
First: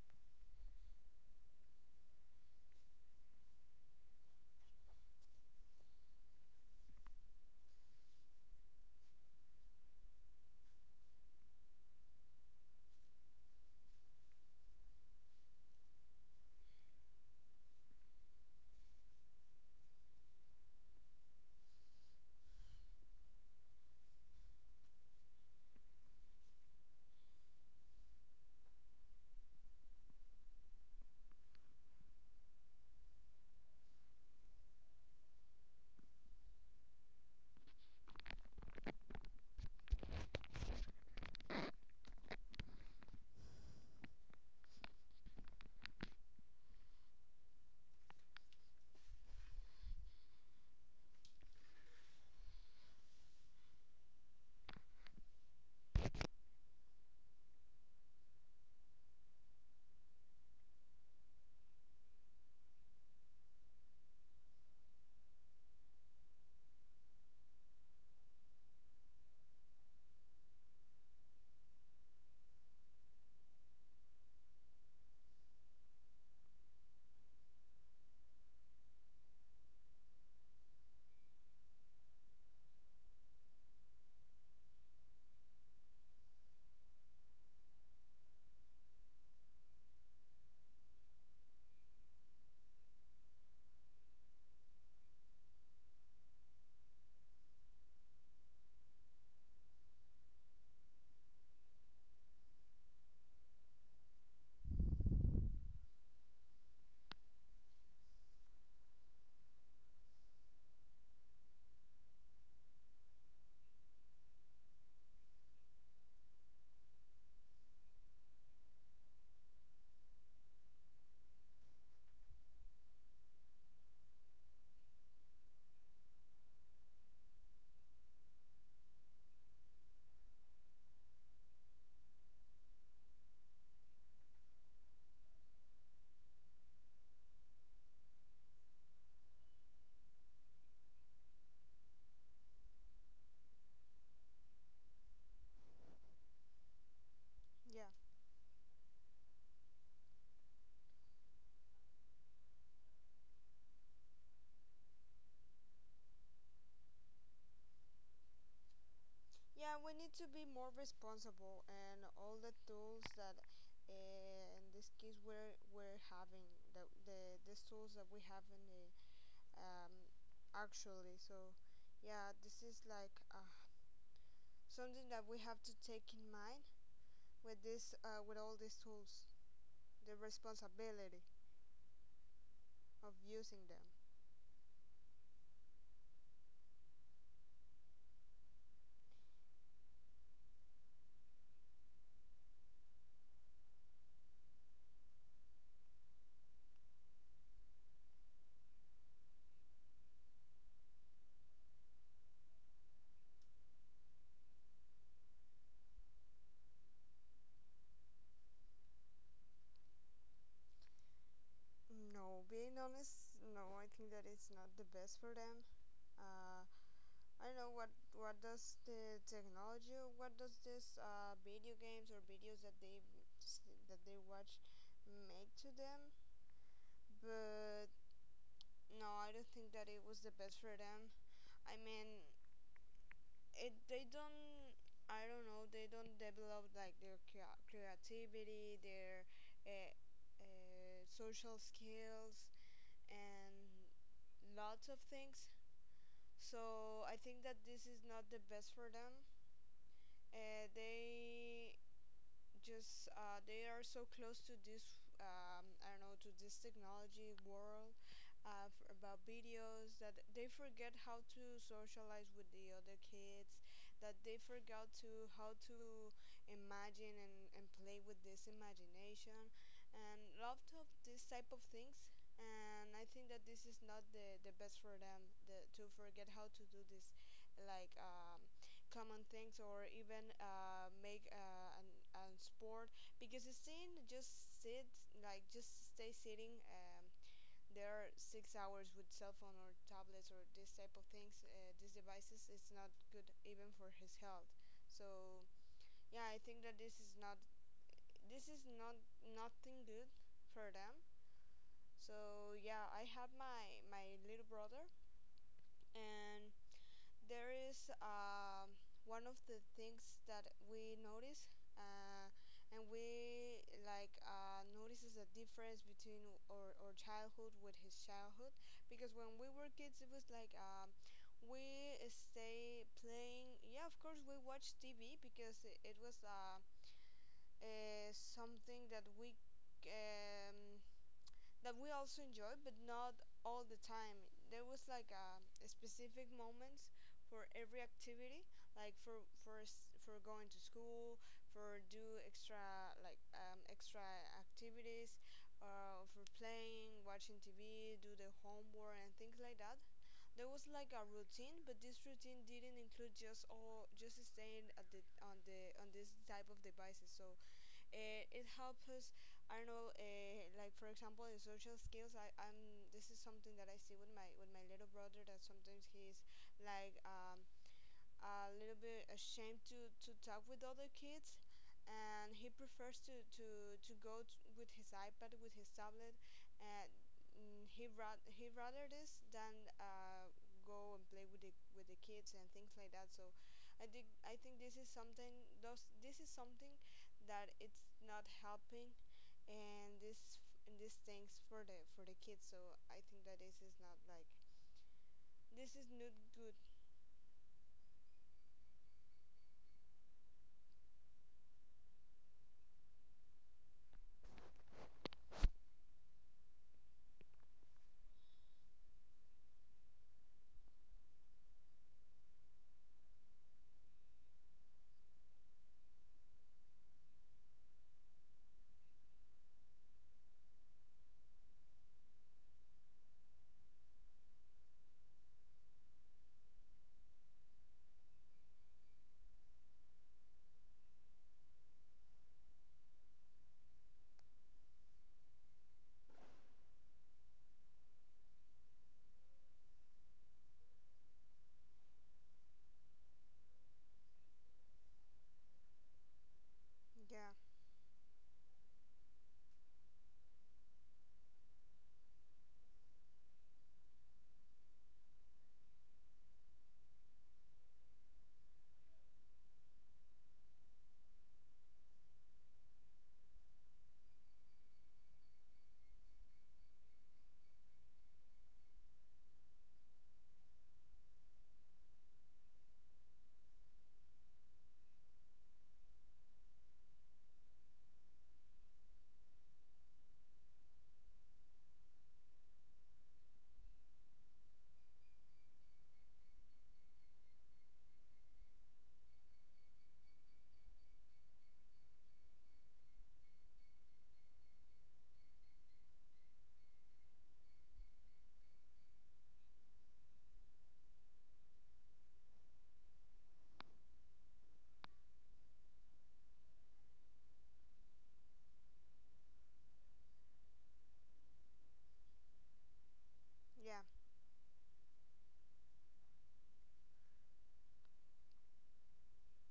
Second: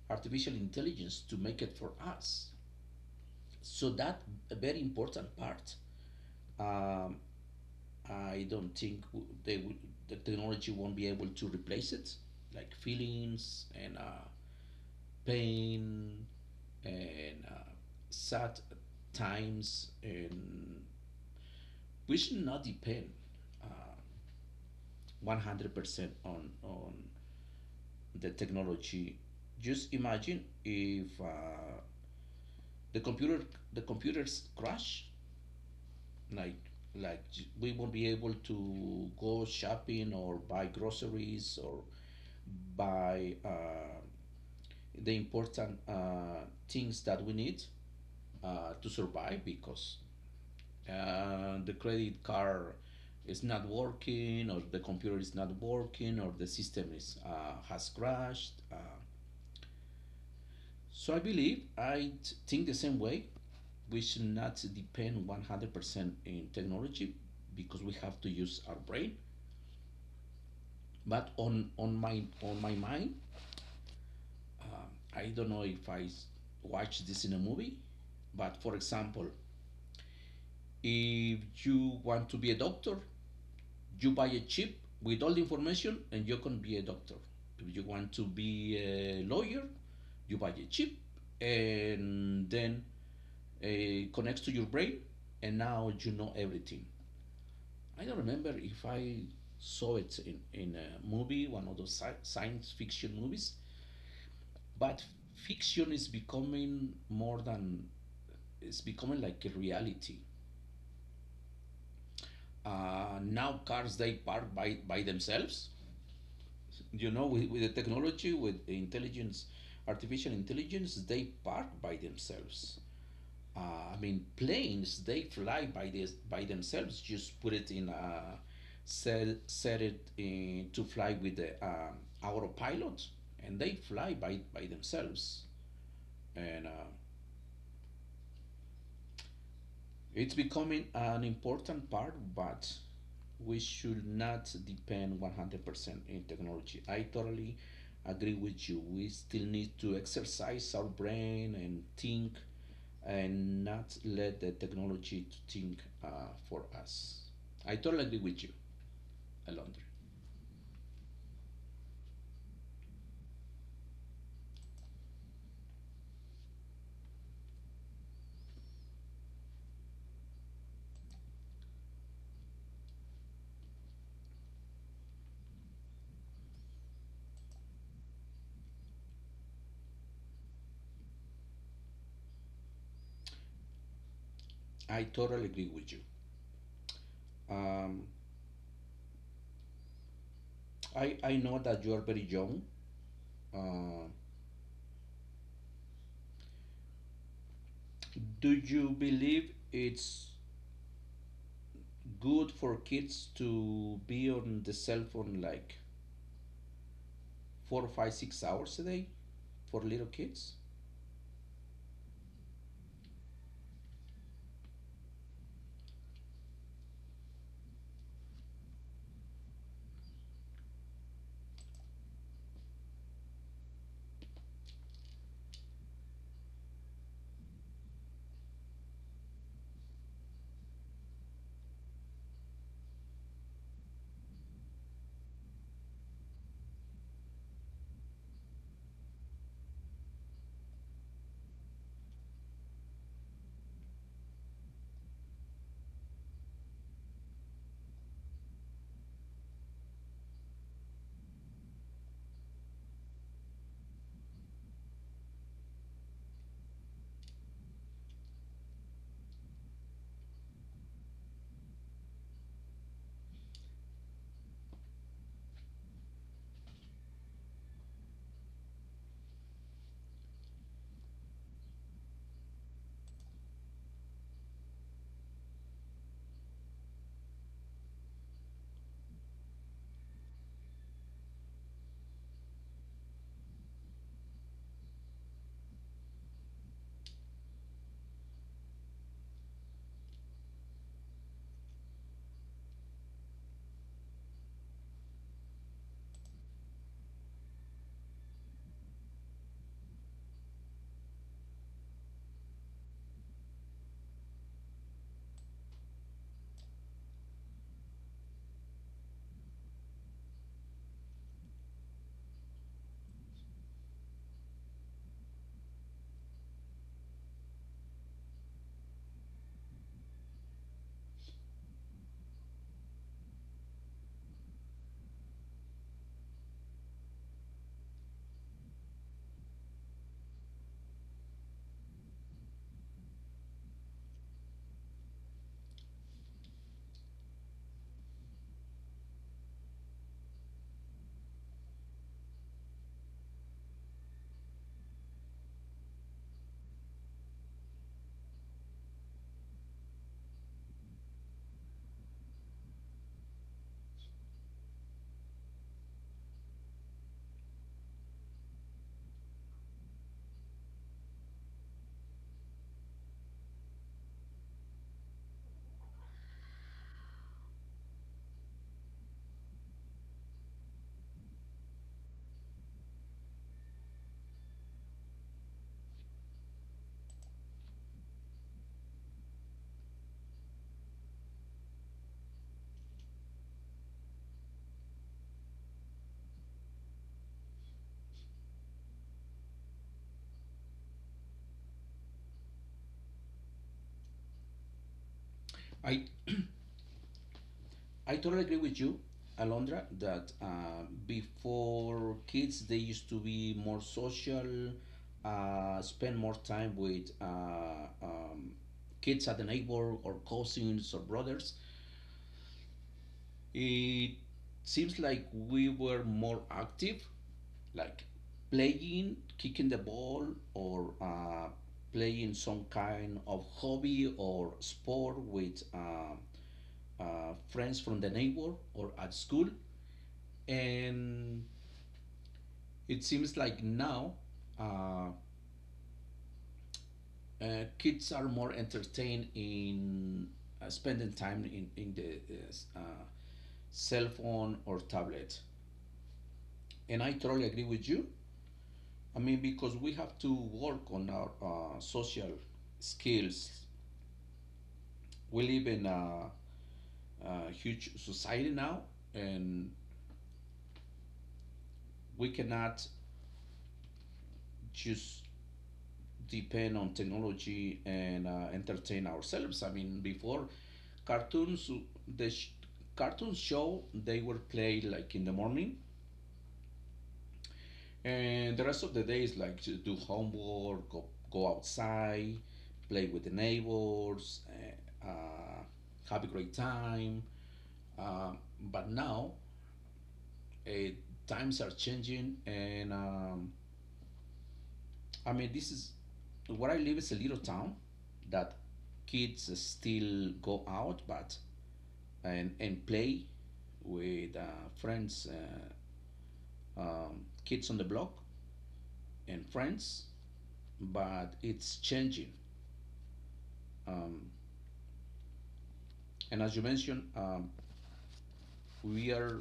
S1: artificial intelligence to make it for us, so that a very important part. Um, I don't think they will, the technology won't be able to replace it, like feelings and pain and sad times, and we should not depend uh, 100% on the technology. Just imagine if the computer the computers crash, like like we won't be able to go shopping or buy groceries, or buy the important things that we need to survive, because the credit card is not working, or the computer is not working, or the system is has crashed. So I believe, I think the same way we should not depend 100% in technology, because we have to use our brain. But on on my mind, I don't know if I watch this in a movie, but for example, if you want to be a doctor, you buy a chip with all the information and you can be a doctor. If you want to be a lawyer, you buy a chip, and then it connects to your brain, and now you know everything. I don't remember if I saw it in a movie, one of those science fiction movies, but fiction is becoming more than, it's becoming like a reality. Now cars, they park by themselves, you know, with the technology, with intelligence artificial intelligence, they park by themselves. uh, I mean planes, they fly by themselves, just put it in a set it in, to fly with the autopilot, and they fly by themselves. And it's becoming an important part, but we should not depend 100% in technology. I totally
S2: Yeah,
S1: agree with you. We still need to exercise our brain and think, and not let the technology to think for us. I totally agree with you,
S2: yeah,
S1: Alondra.
S2: we need to be more responsible, and all the tools that, in this case, we're having the these tools that we have in the um, actually. So, yeah, this is like something that we have to take in mind with this with all these tools, the responsibility of using them.
S1: I totally agree with you. Um, I know that you are very young. Uh, do you believe it's good for kids to be on the cell phone, like 4, 5, 6 hours a day, for little kids?
S2: No, being honest, no, I think that it's not the best for them. Uh, I don't know what does the technology, what does this video games or videos that they watch make to them, but no, I don't think that it was the best for them. I mean, it they don't. I don't know. They don't develop like their creativity, their uh, social skills, and lots of things. So I think that this is not the best for them. They just they are so close to this I don't know, to this technology world about videos, that they forget how to socialize with the other kids, that they forgot to how to imagine and play with this imagination and lot of this type of things. And I think that this is not the, the best for them the, to forget how to do this like common things, or even make an sport, because it's seen just sit, like just stay sitting there 6 hours with cell phone or tablets or this type of things, these devices is not good even for his health. So yeah, I think that this is not, this is not nothing good for them. So yeah, I had my little brother, and there is one of the things that we notice, uh, and we like notices a difference between our childhood with his childhood, because when we were kids it was like, we stay playing, yeah, of course we watch TV because it was something um, that we also enjoyed, but not all the time. There was like a specific moments for every activity, like for going to school, for do extra like extra activities, for playing, watching TV, do the homework and things like that. There was like a routine, but this routine didn't include just all just staying at the on this type of devices. So it helps us, I don't know, like for example in social skills. I, I'm this is something that I see with my little brother, that sometimes he's like a little bit ashamed to talk with other kids, and he prefers to with his iPad, with his tablet, and mm, he rather this than go and play with the kids and things like that. So I think this is something, those, this is something that it's not helping, and this and these things for the kids. So I think that this is not like, this is not
S1: I
S2: good.
S1: I totally agree with you, Alondra, that before kids they used to be more social, spend more time with kids at the neighbor, or cousins, or brothers. It seems like we were more active, like playing, kicking the ball, or playing some kind of hobby or sport with friends from the neighbor or at school. And it seems like now uh, kids are more entertained in spending time in the uh, cell phone or tablet. And I
S2: Yeah,
S1: totally agree with you. I mean, because we have to work on our social skills. We live in a huge society now, and we cannot just depend on technology and entertain ourselves. I mean, before cartoons, the sh- cartoons show they were played like in the morning. And the rest of the day is like to do homework, go outside, play with the neighbors, have a great time. But now uh, times are changing, and I mean, this is where I live is a little town that kids still go out, but and play with friends, kids on the block, and friends. But it's changing.
S2: yeah.
S1: Um, And as you mentioned, we are,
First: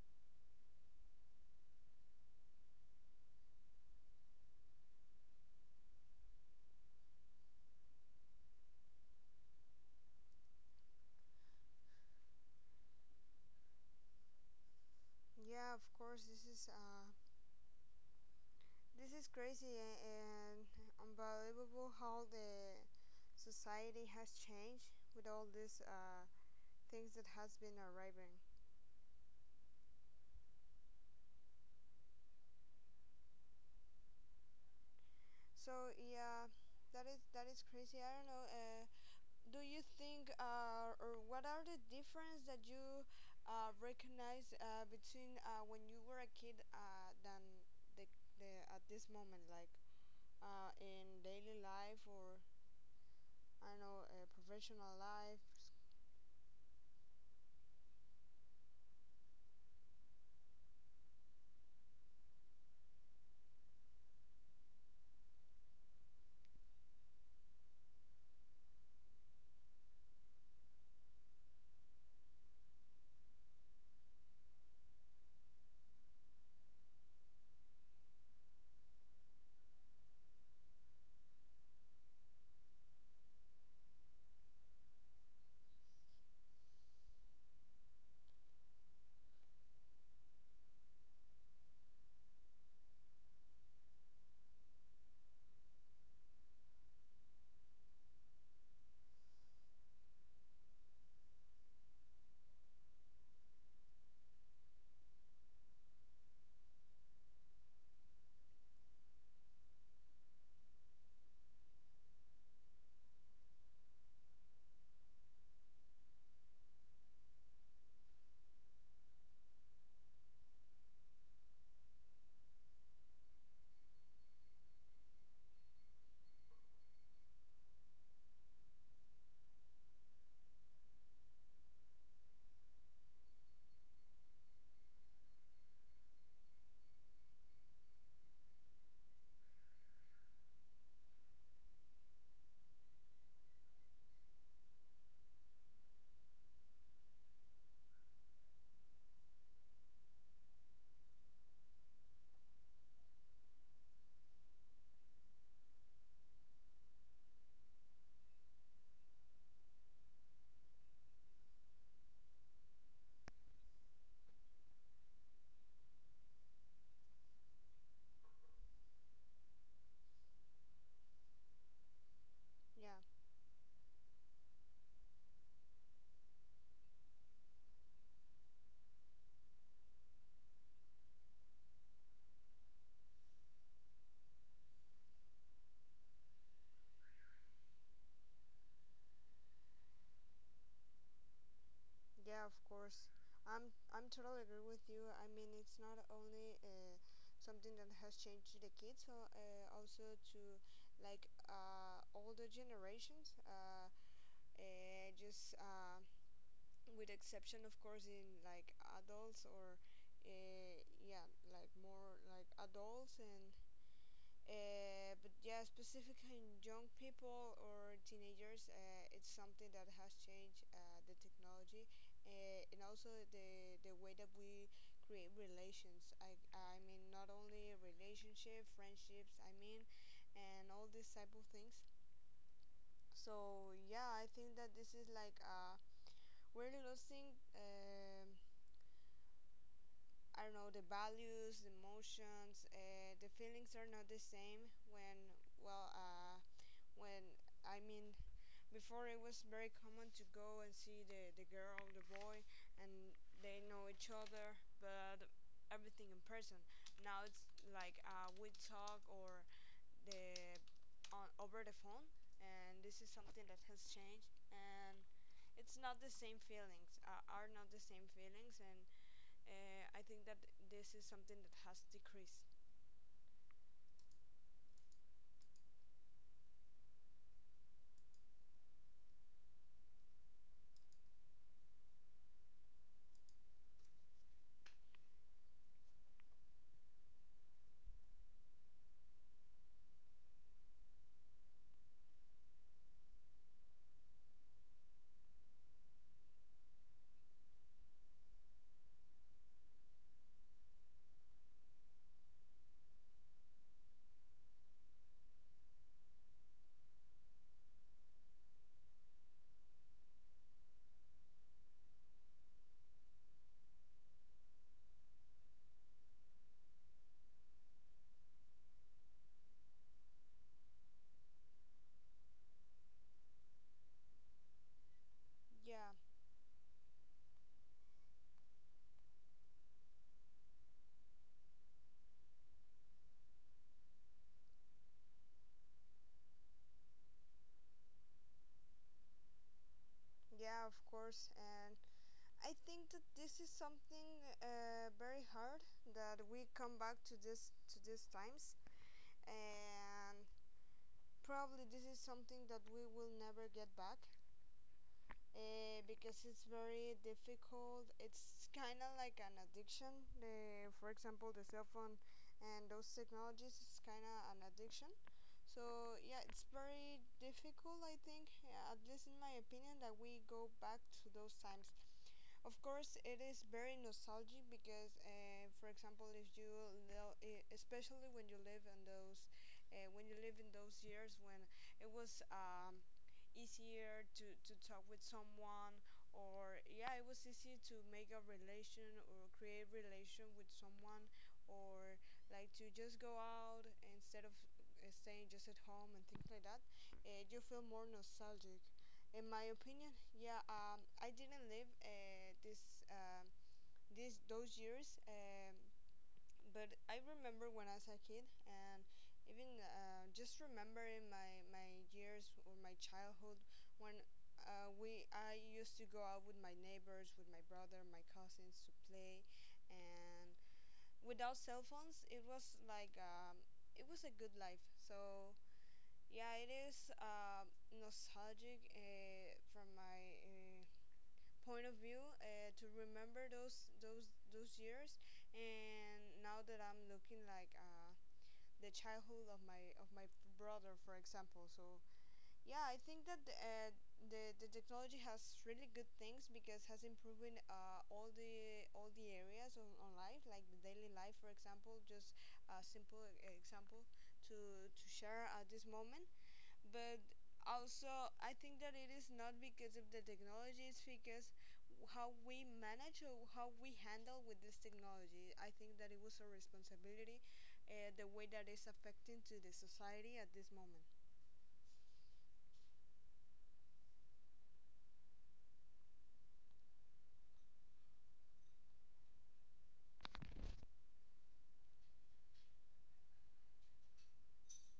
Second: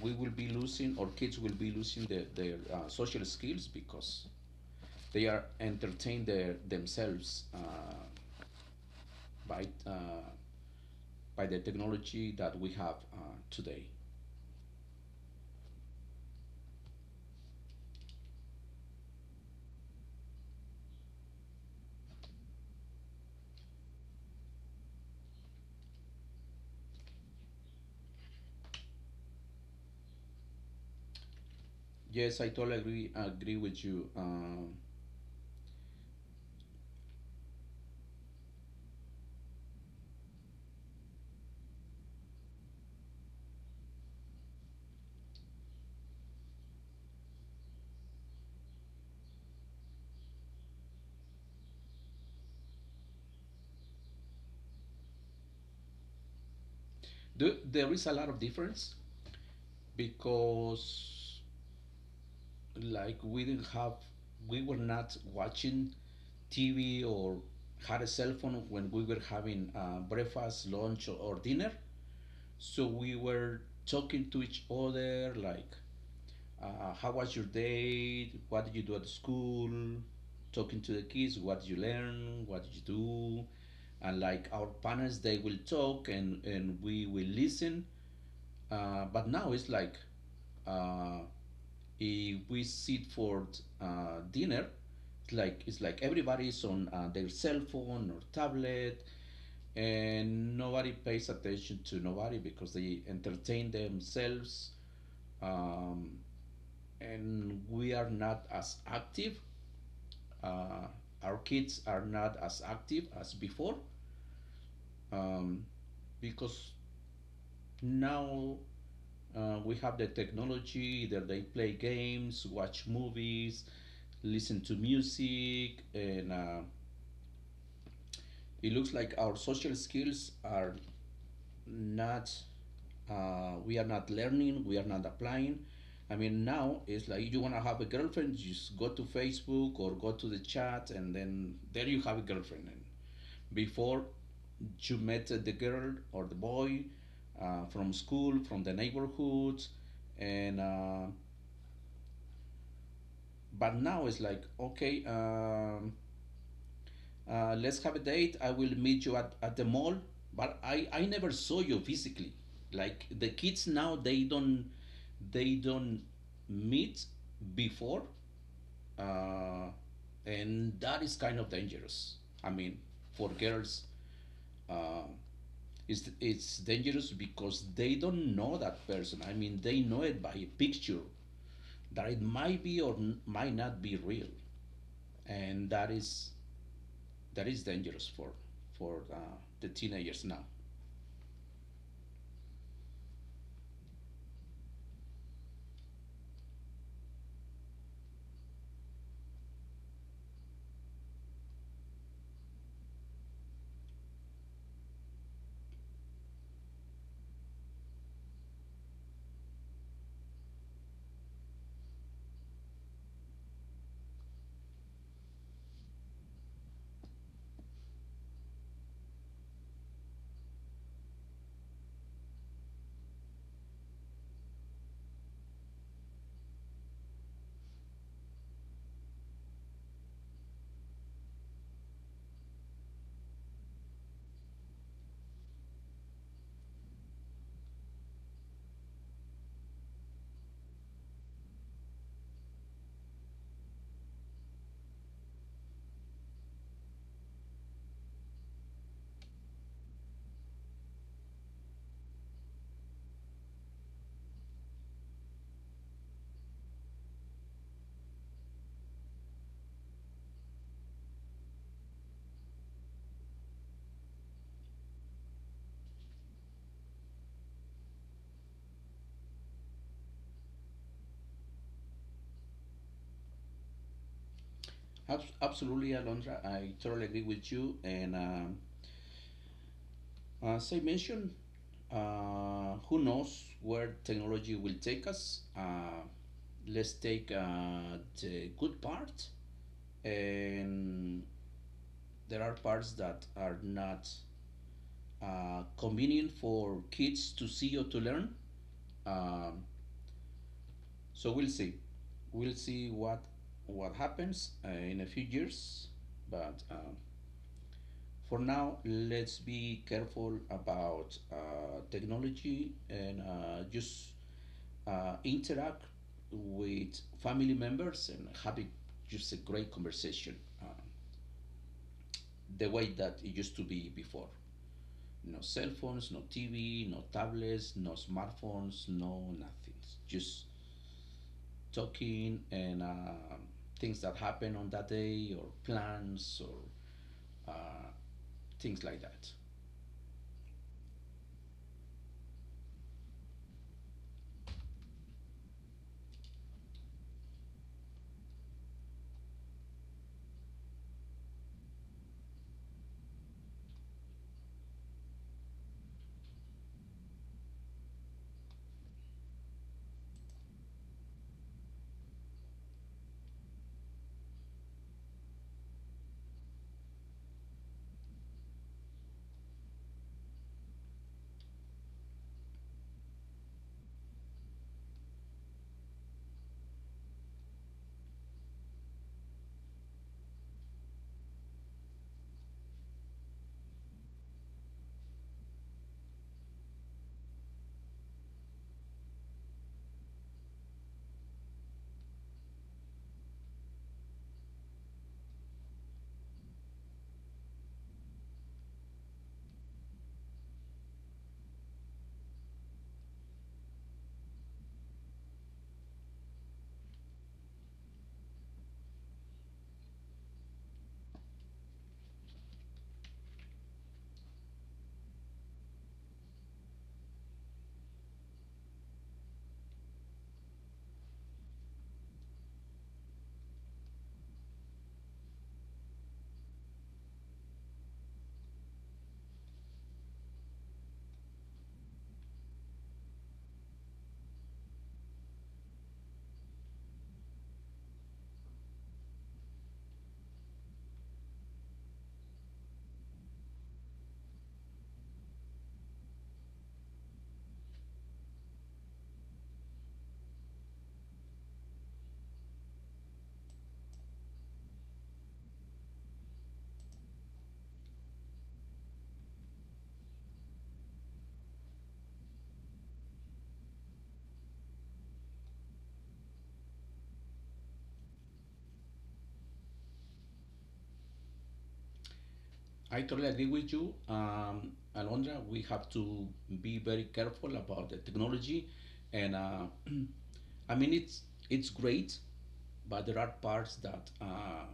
S1: we will be losing, or kids will be losing their, social skills, because they are entertained their, themselves by, uh, by the technology that we have today.
S2: Yeah, of course. This is crazy and unbelievable how the society has changed with all these things that has been arriving.
S1: Yes, I totally agree with you.
S2: So yeah, that is, that is crazy. I don't know. Do you think or what are the difference that you recognize between when you were a kid than the, the at this moment, like in daily life, or I don't know, professional life?
S1: There is a lot of difference because like we didn't have we were not watching TV, or had a cell phone when we were having breakfast, lunch, or dinner. So we were talking to each other, like, how was your day? What did you do at school? Talking to the kids, what did you learn? What did you do? And like our parents, they will talk, and we will listen. But now it's like, uh, if we sit for dinner, it's like everybody's on their cell phone or tablet, and nobody pays attention to nobody because they entertain themselves, um, and we are not as active. Uh, our kids are not as active as before, um, because now we have the technology that they play games, watch movies, listen to music, and it looks like our social skills are not, we are not learning, we are not applying. I mean, now it's like you want to have a girlfriend, just go to Facebook or go to the chat, and then there you have a girlfriend. And before, you met the girl or the boy from school, from the neighborhood, and But now it's like, okay, let's have a date. I will meet you at the mall. But I never saw you physically. Like the kids now, they don't meet before, uh, and that is kind of dangerous. I mean,
S2: Yeah,
S1: for girls, uh, it's dangerous because they don't know that person. I mean, they know it by a picture that it might be or might not be real, and that is dangerous for the teenagers now.
S2: yeah, of course. I'm totally agree with you. I mean, it's not only something that has changed to the kids, so also to like older generations. Just with exception, of course, in like adults or uh, yeah, like more like adults, and but yeah, specifically in young people or teenagers, it's something that has changed the technology, and also the way that we create relations. I mean, not only relationship, friendships. I mean, and all these type of things. So yeah, I think that this is like we're losing. I don't know, the values, the emotions, the feelings are not the same when well. When, I mean, before it was very common to go and see the girl, the boy, and they know each other, but everything in person. Now it's like we talk or the on over the phone, and this is something that has changed, and it's not the same feelings. Are not the same feelings, and I think that this is something that has decreased.
S1: Absolutely, Alondra, I totally agree with you. And as I mentioned, who knows where technology will take us? Let's take the good part, and there are parts that are not convenient for kids to see or to learn. Um, So we'll see. We'll see what happens in a few years. But for now, let's be careful about technology, and just interact with family members, and having just a great conversation, uh, the way that it used to be before. No cell
S2: Yeah,
S1: phones, no TV, no tablets, no smartphones, no nothing. Just talking and things that happen on that day, or plans, or uh, things like that.
S2: yeah, of course. And I think that this is something very hard that we come back to this, to these times, and probably this is something that we will never get back, because it's very difficult. It's kind of like an addiction, for example the cell phone and those technologies, is kind of an addiction. So yeah, it's very difficult, I think, at least in my opinion, that we go back to those times. Of course, it is very nostalgic because, for example, if you know, especially when you live in those, when you live in those years when it was easier to talk with someone, or yeah, it was easy to make a relation or create relation with someone, or like to just go out instead of staying just at home and things like that. You feel more nostalgic, in my opinion. Yeah, I didn't live this um, this those years, but I remember when I was a kid, and even just remembering my years or my childhood when, we I used to go out with my neighbors, with my brother, my cousins to play, and without cell phones, it was like it was a good life. So yeah, it is nostalgic, from my. Point of view, to remember those years, and now that I'm looking like the childhood of my brother, for example. So yeah, I think that the technology has really good things, because has improved in, all the areas on life, like the daily life for example, just a simple example to to share at this moment. But also, I think that it is not because of the technology, it's because how we manage or how we handle with this technology. I think that it was a responsibility, the way that is affecting to the society at this moment.
S1: I totally agree with you, Alondra. We have to be very careful about the technology, and I mean, it's great, but there are parts that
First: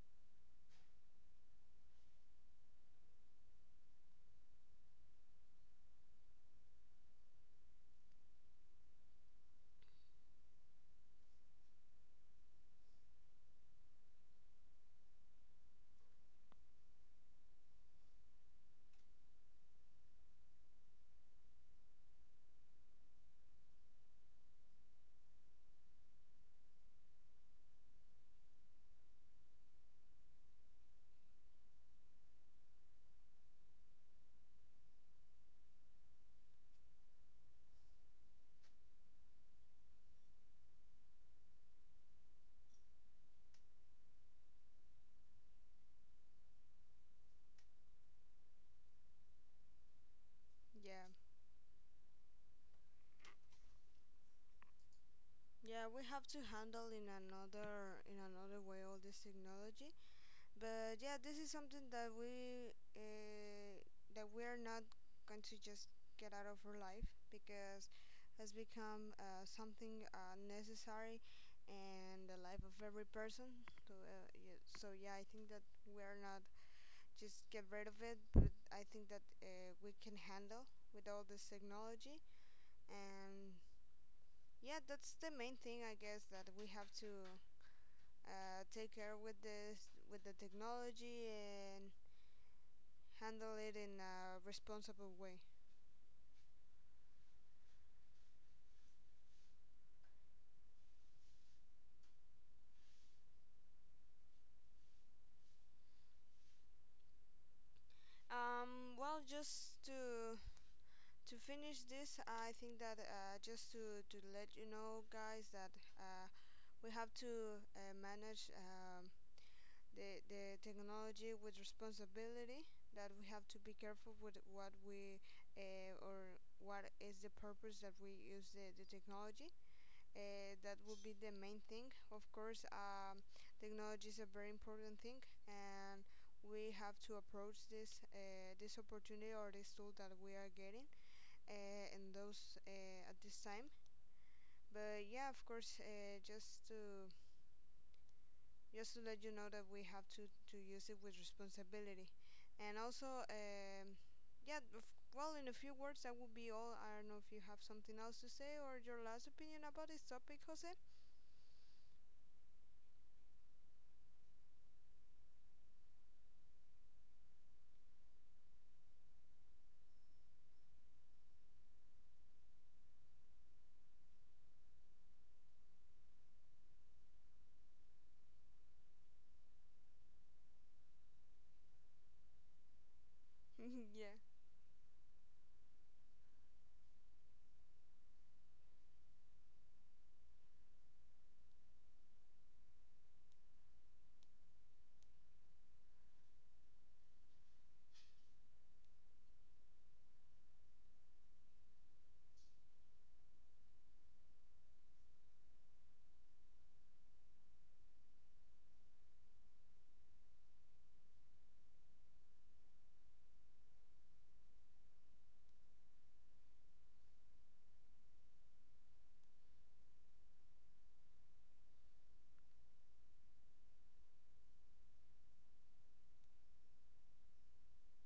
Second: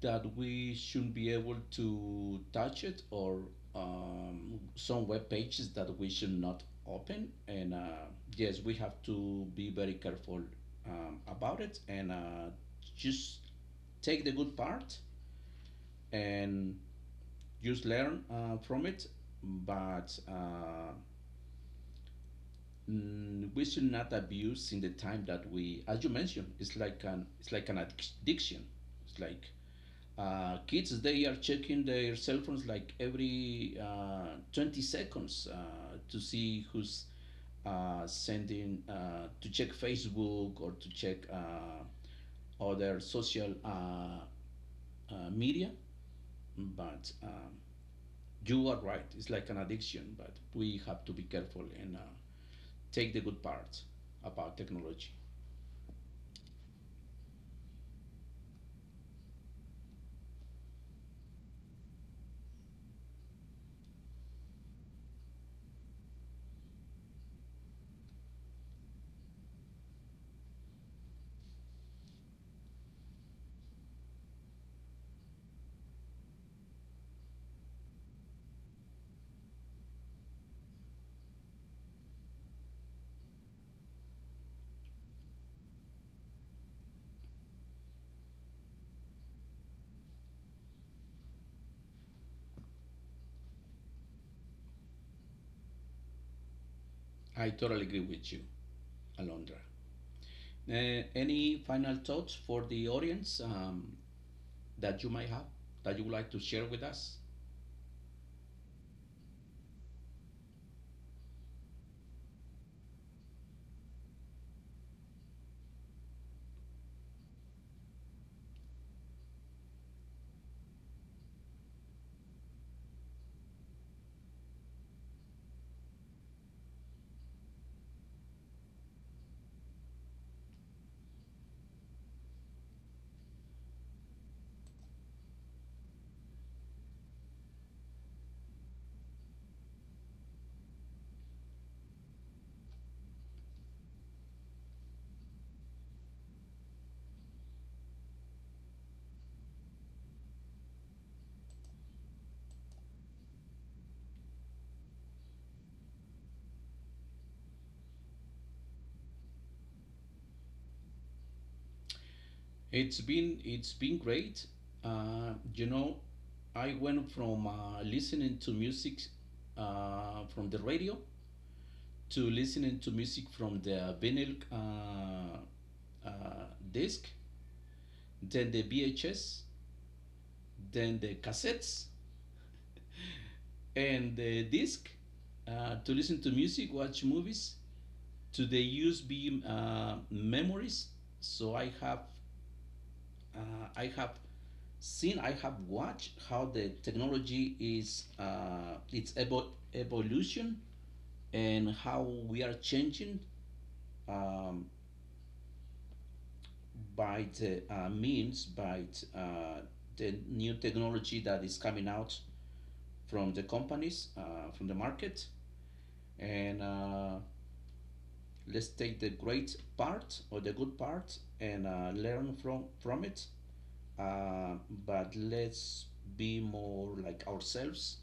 S1: that we shouldn't be able to touch it, or some web pages that we should not open. And yes, we have to be very careful about it, and just take the good part, and just learn from it. But we should not abuse in the time that we, as you mentioned, it's like an addiction. It's like kids they are checking their cell phones like every 20 seconds to see who's sending to check Facebook, or to check other social media. But you are right; it's like an addiction. But we have
S2: Yeah.
S1: to be careful and. Take the good parts about technology.
S2: Yeah, we have to handle in another, in another way all this technology. But yeah, this is something that we that we're not going to just get out of our life, because has become something necessary in the life of every person. So, yeah, so yeah, I think that we're not just get rid of it, but I think that we can handle with all this technology, and yeah, that's the main thing, I guess, that we have to take care with this, with the technology, and handle it in a responsible way.
S1: I totally agree with you, Alondra. Any final thoughts for the audience, that you might have, that you would like to share with us?
S2: Well, just to finish this, I think that just to let you know, guys, that uh, we have to manage the technology with responsibility. That we have to be careful with what we or what is the purpose that we use the technology. That would be the main thing. Of course, technology is a very important thing, and we have to approach this this opportunity or this tool that we are getting in those at this time. But yeah, of course, just to let you know that we have to use it with responsibility, and also. Yeah, of, well, in a few words, that would be all. I don't know if you have something else to say or your last opinion about this topic, Jose.
S1: It's been great. Uh, you know, I went from listening to music from the radio, to listening to music from the vinyl disc, then the VHS, then the cassettes,
S2: yeah.
S1: and the disc to listen to music, watch movies, to the USB memories. So uh, I have seen, I have watched how the technology is its evolution, and how we are changing um, by the means, by uh, the new technology that is coming out from the companies from the market and. Let's take the great part or the good part, and learn from it. Uh, but let's be more like ourselves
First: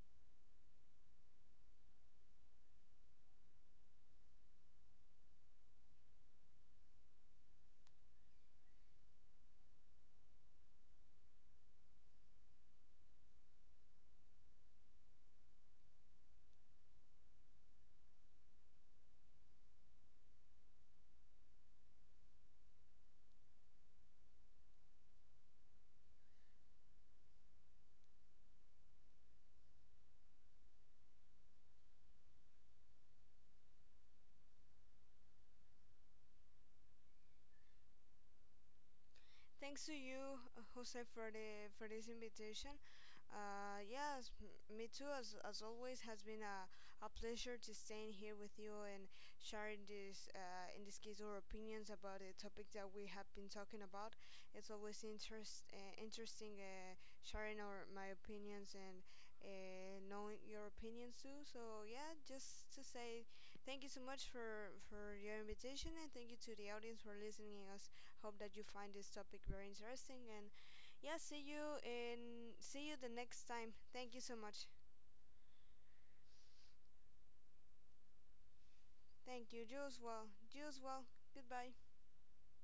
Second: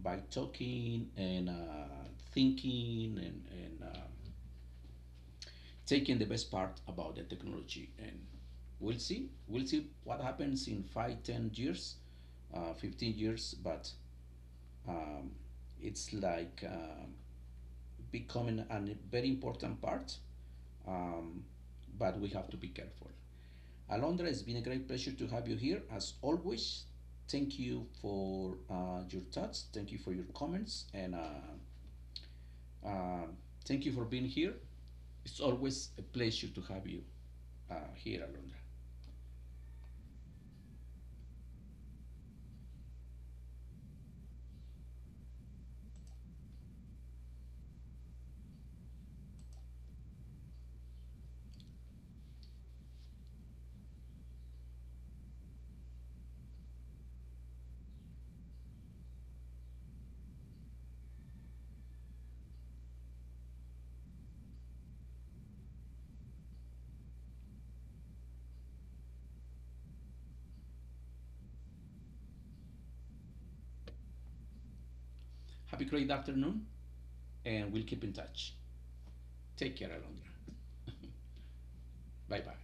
S1: by talking, and thinking, and taking the best part about the technology. And we'll see. We'll see what happens in 5, 10 years, 15 years. But um, it's like becoming a very important part. Um, but we have to be careful. Alondra, it's been a great pleasure to have you here as always. Thank you for your thoughts. Thank you for your comments. And uh, thank you for being here. It's always a pleasure to have you here, Alondra.
S2: Thanks to you, Jose, for the for this invitation. Yes, me too. As always, has been a pleasure to staying here with you and sharing this, in this case, our opinions about the topic that we have been talking about. It's always interesting, sharing our my opinions, and uh, knowing your opinions too. So yeah, just to say thank you so much for your invitation, and thank you to the audience for listening us. Hope that you find this topic very interesting. And yeah, see you the next time. Thank you so much.
S1: Have a great afternoon, and we'll keep in touch.
S2: Thank you.
S1: Take
S2: You
S1: care,
S2: as well.
S1: Alondra.
S2: You as well. Goodbye.
S1: Bye bye.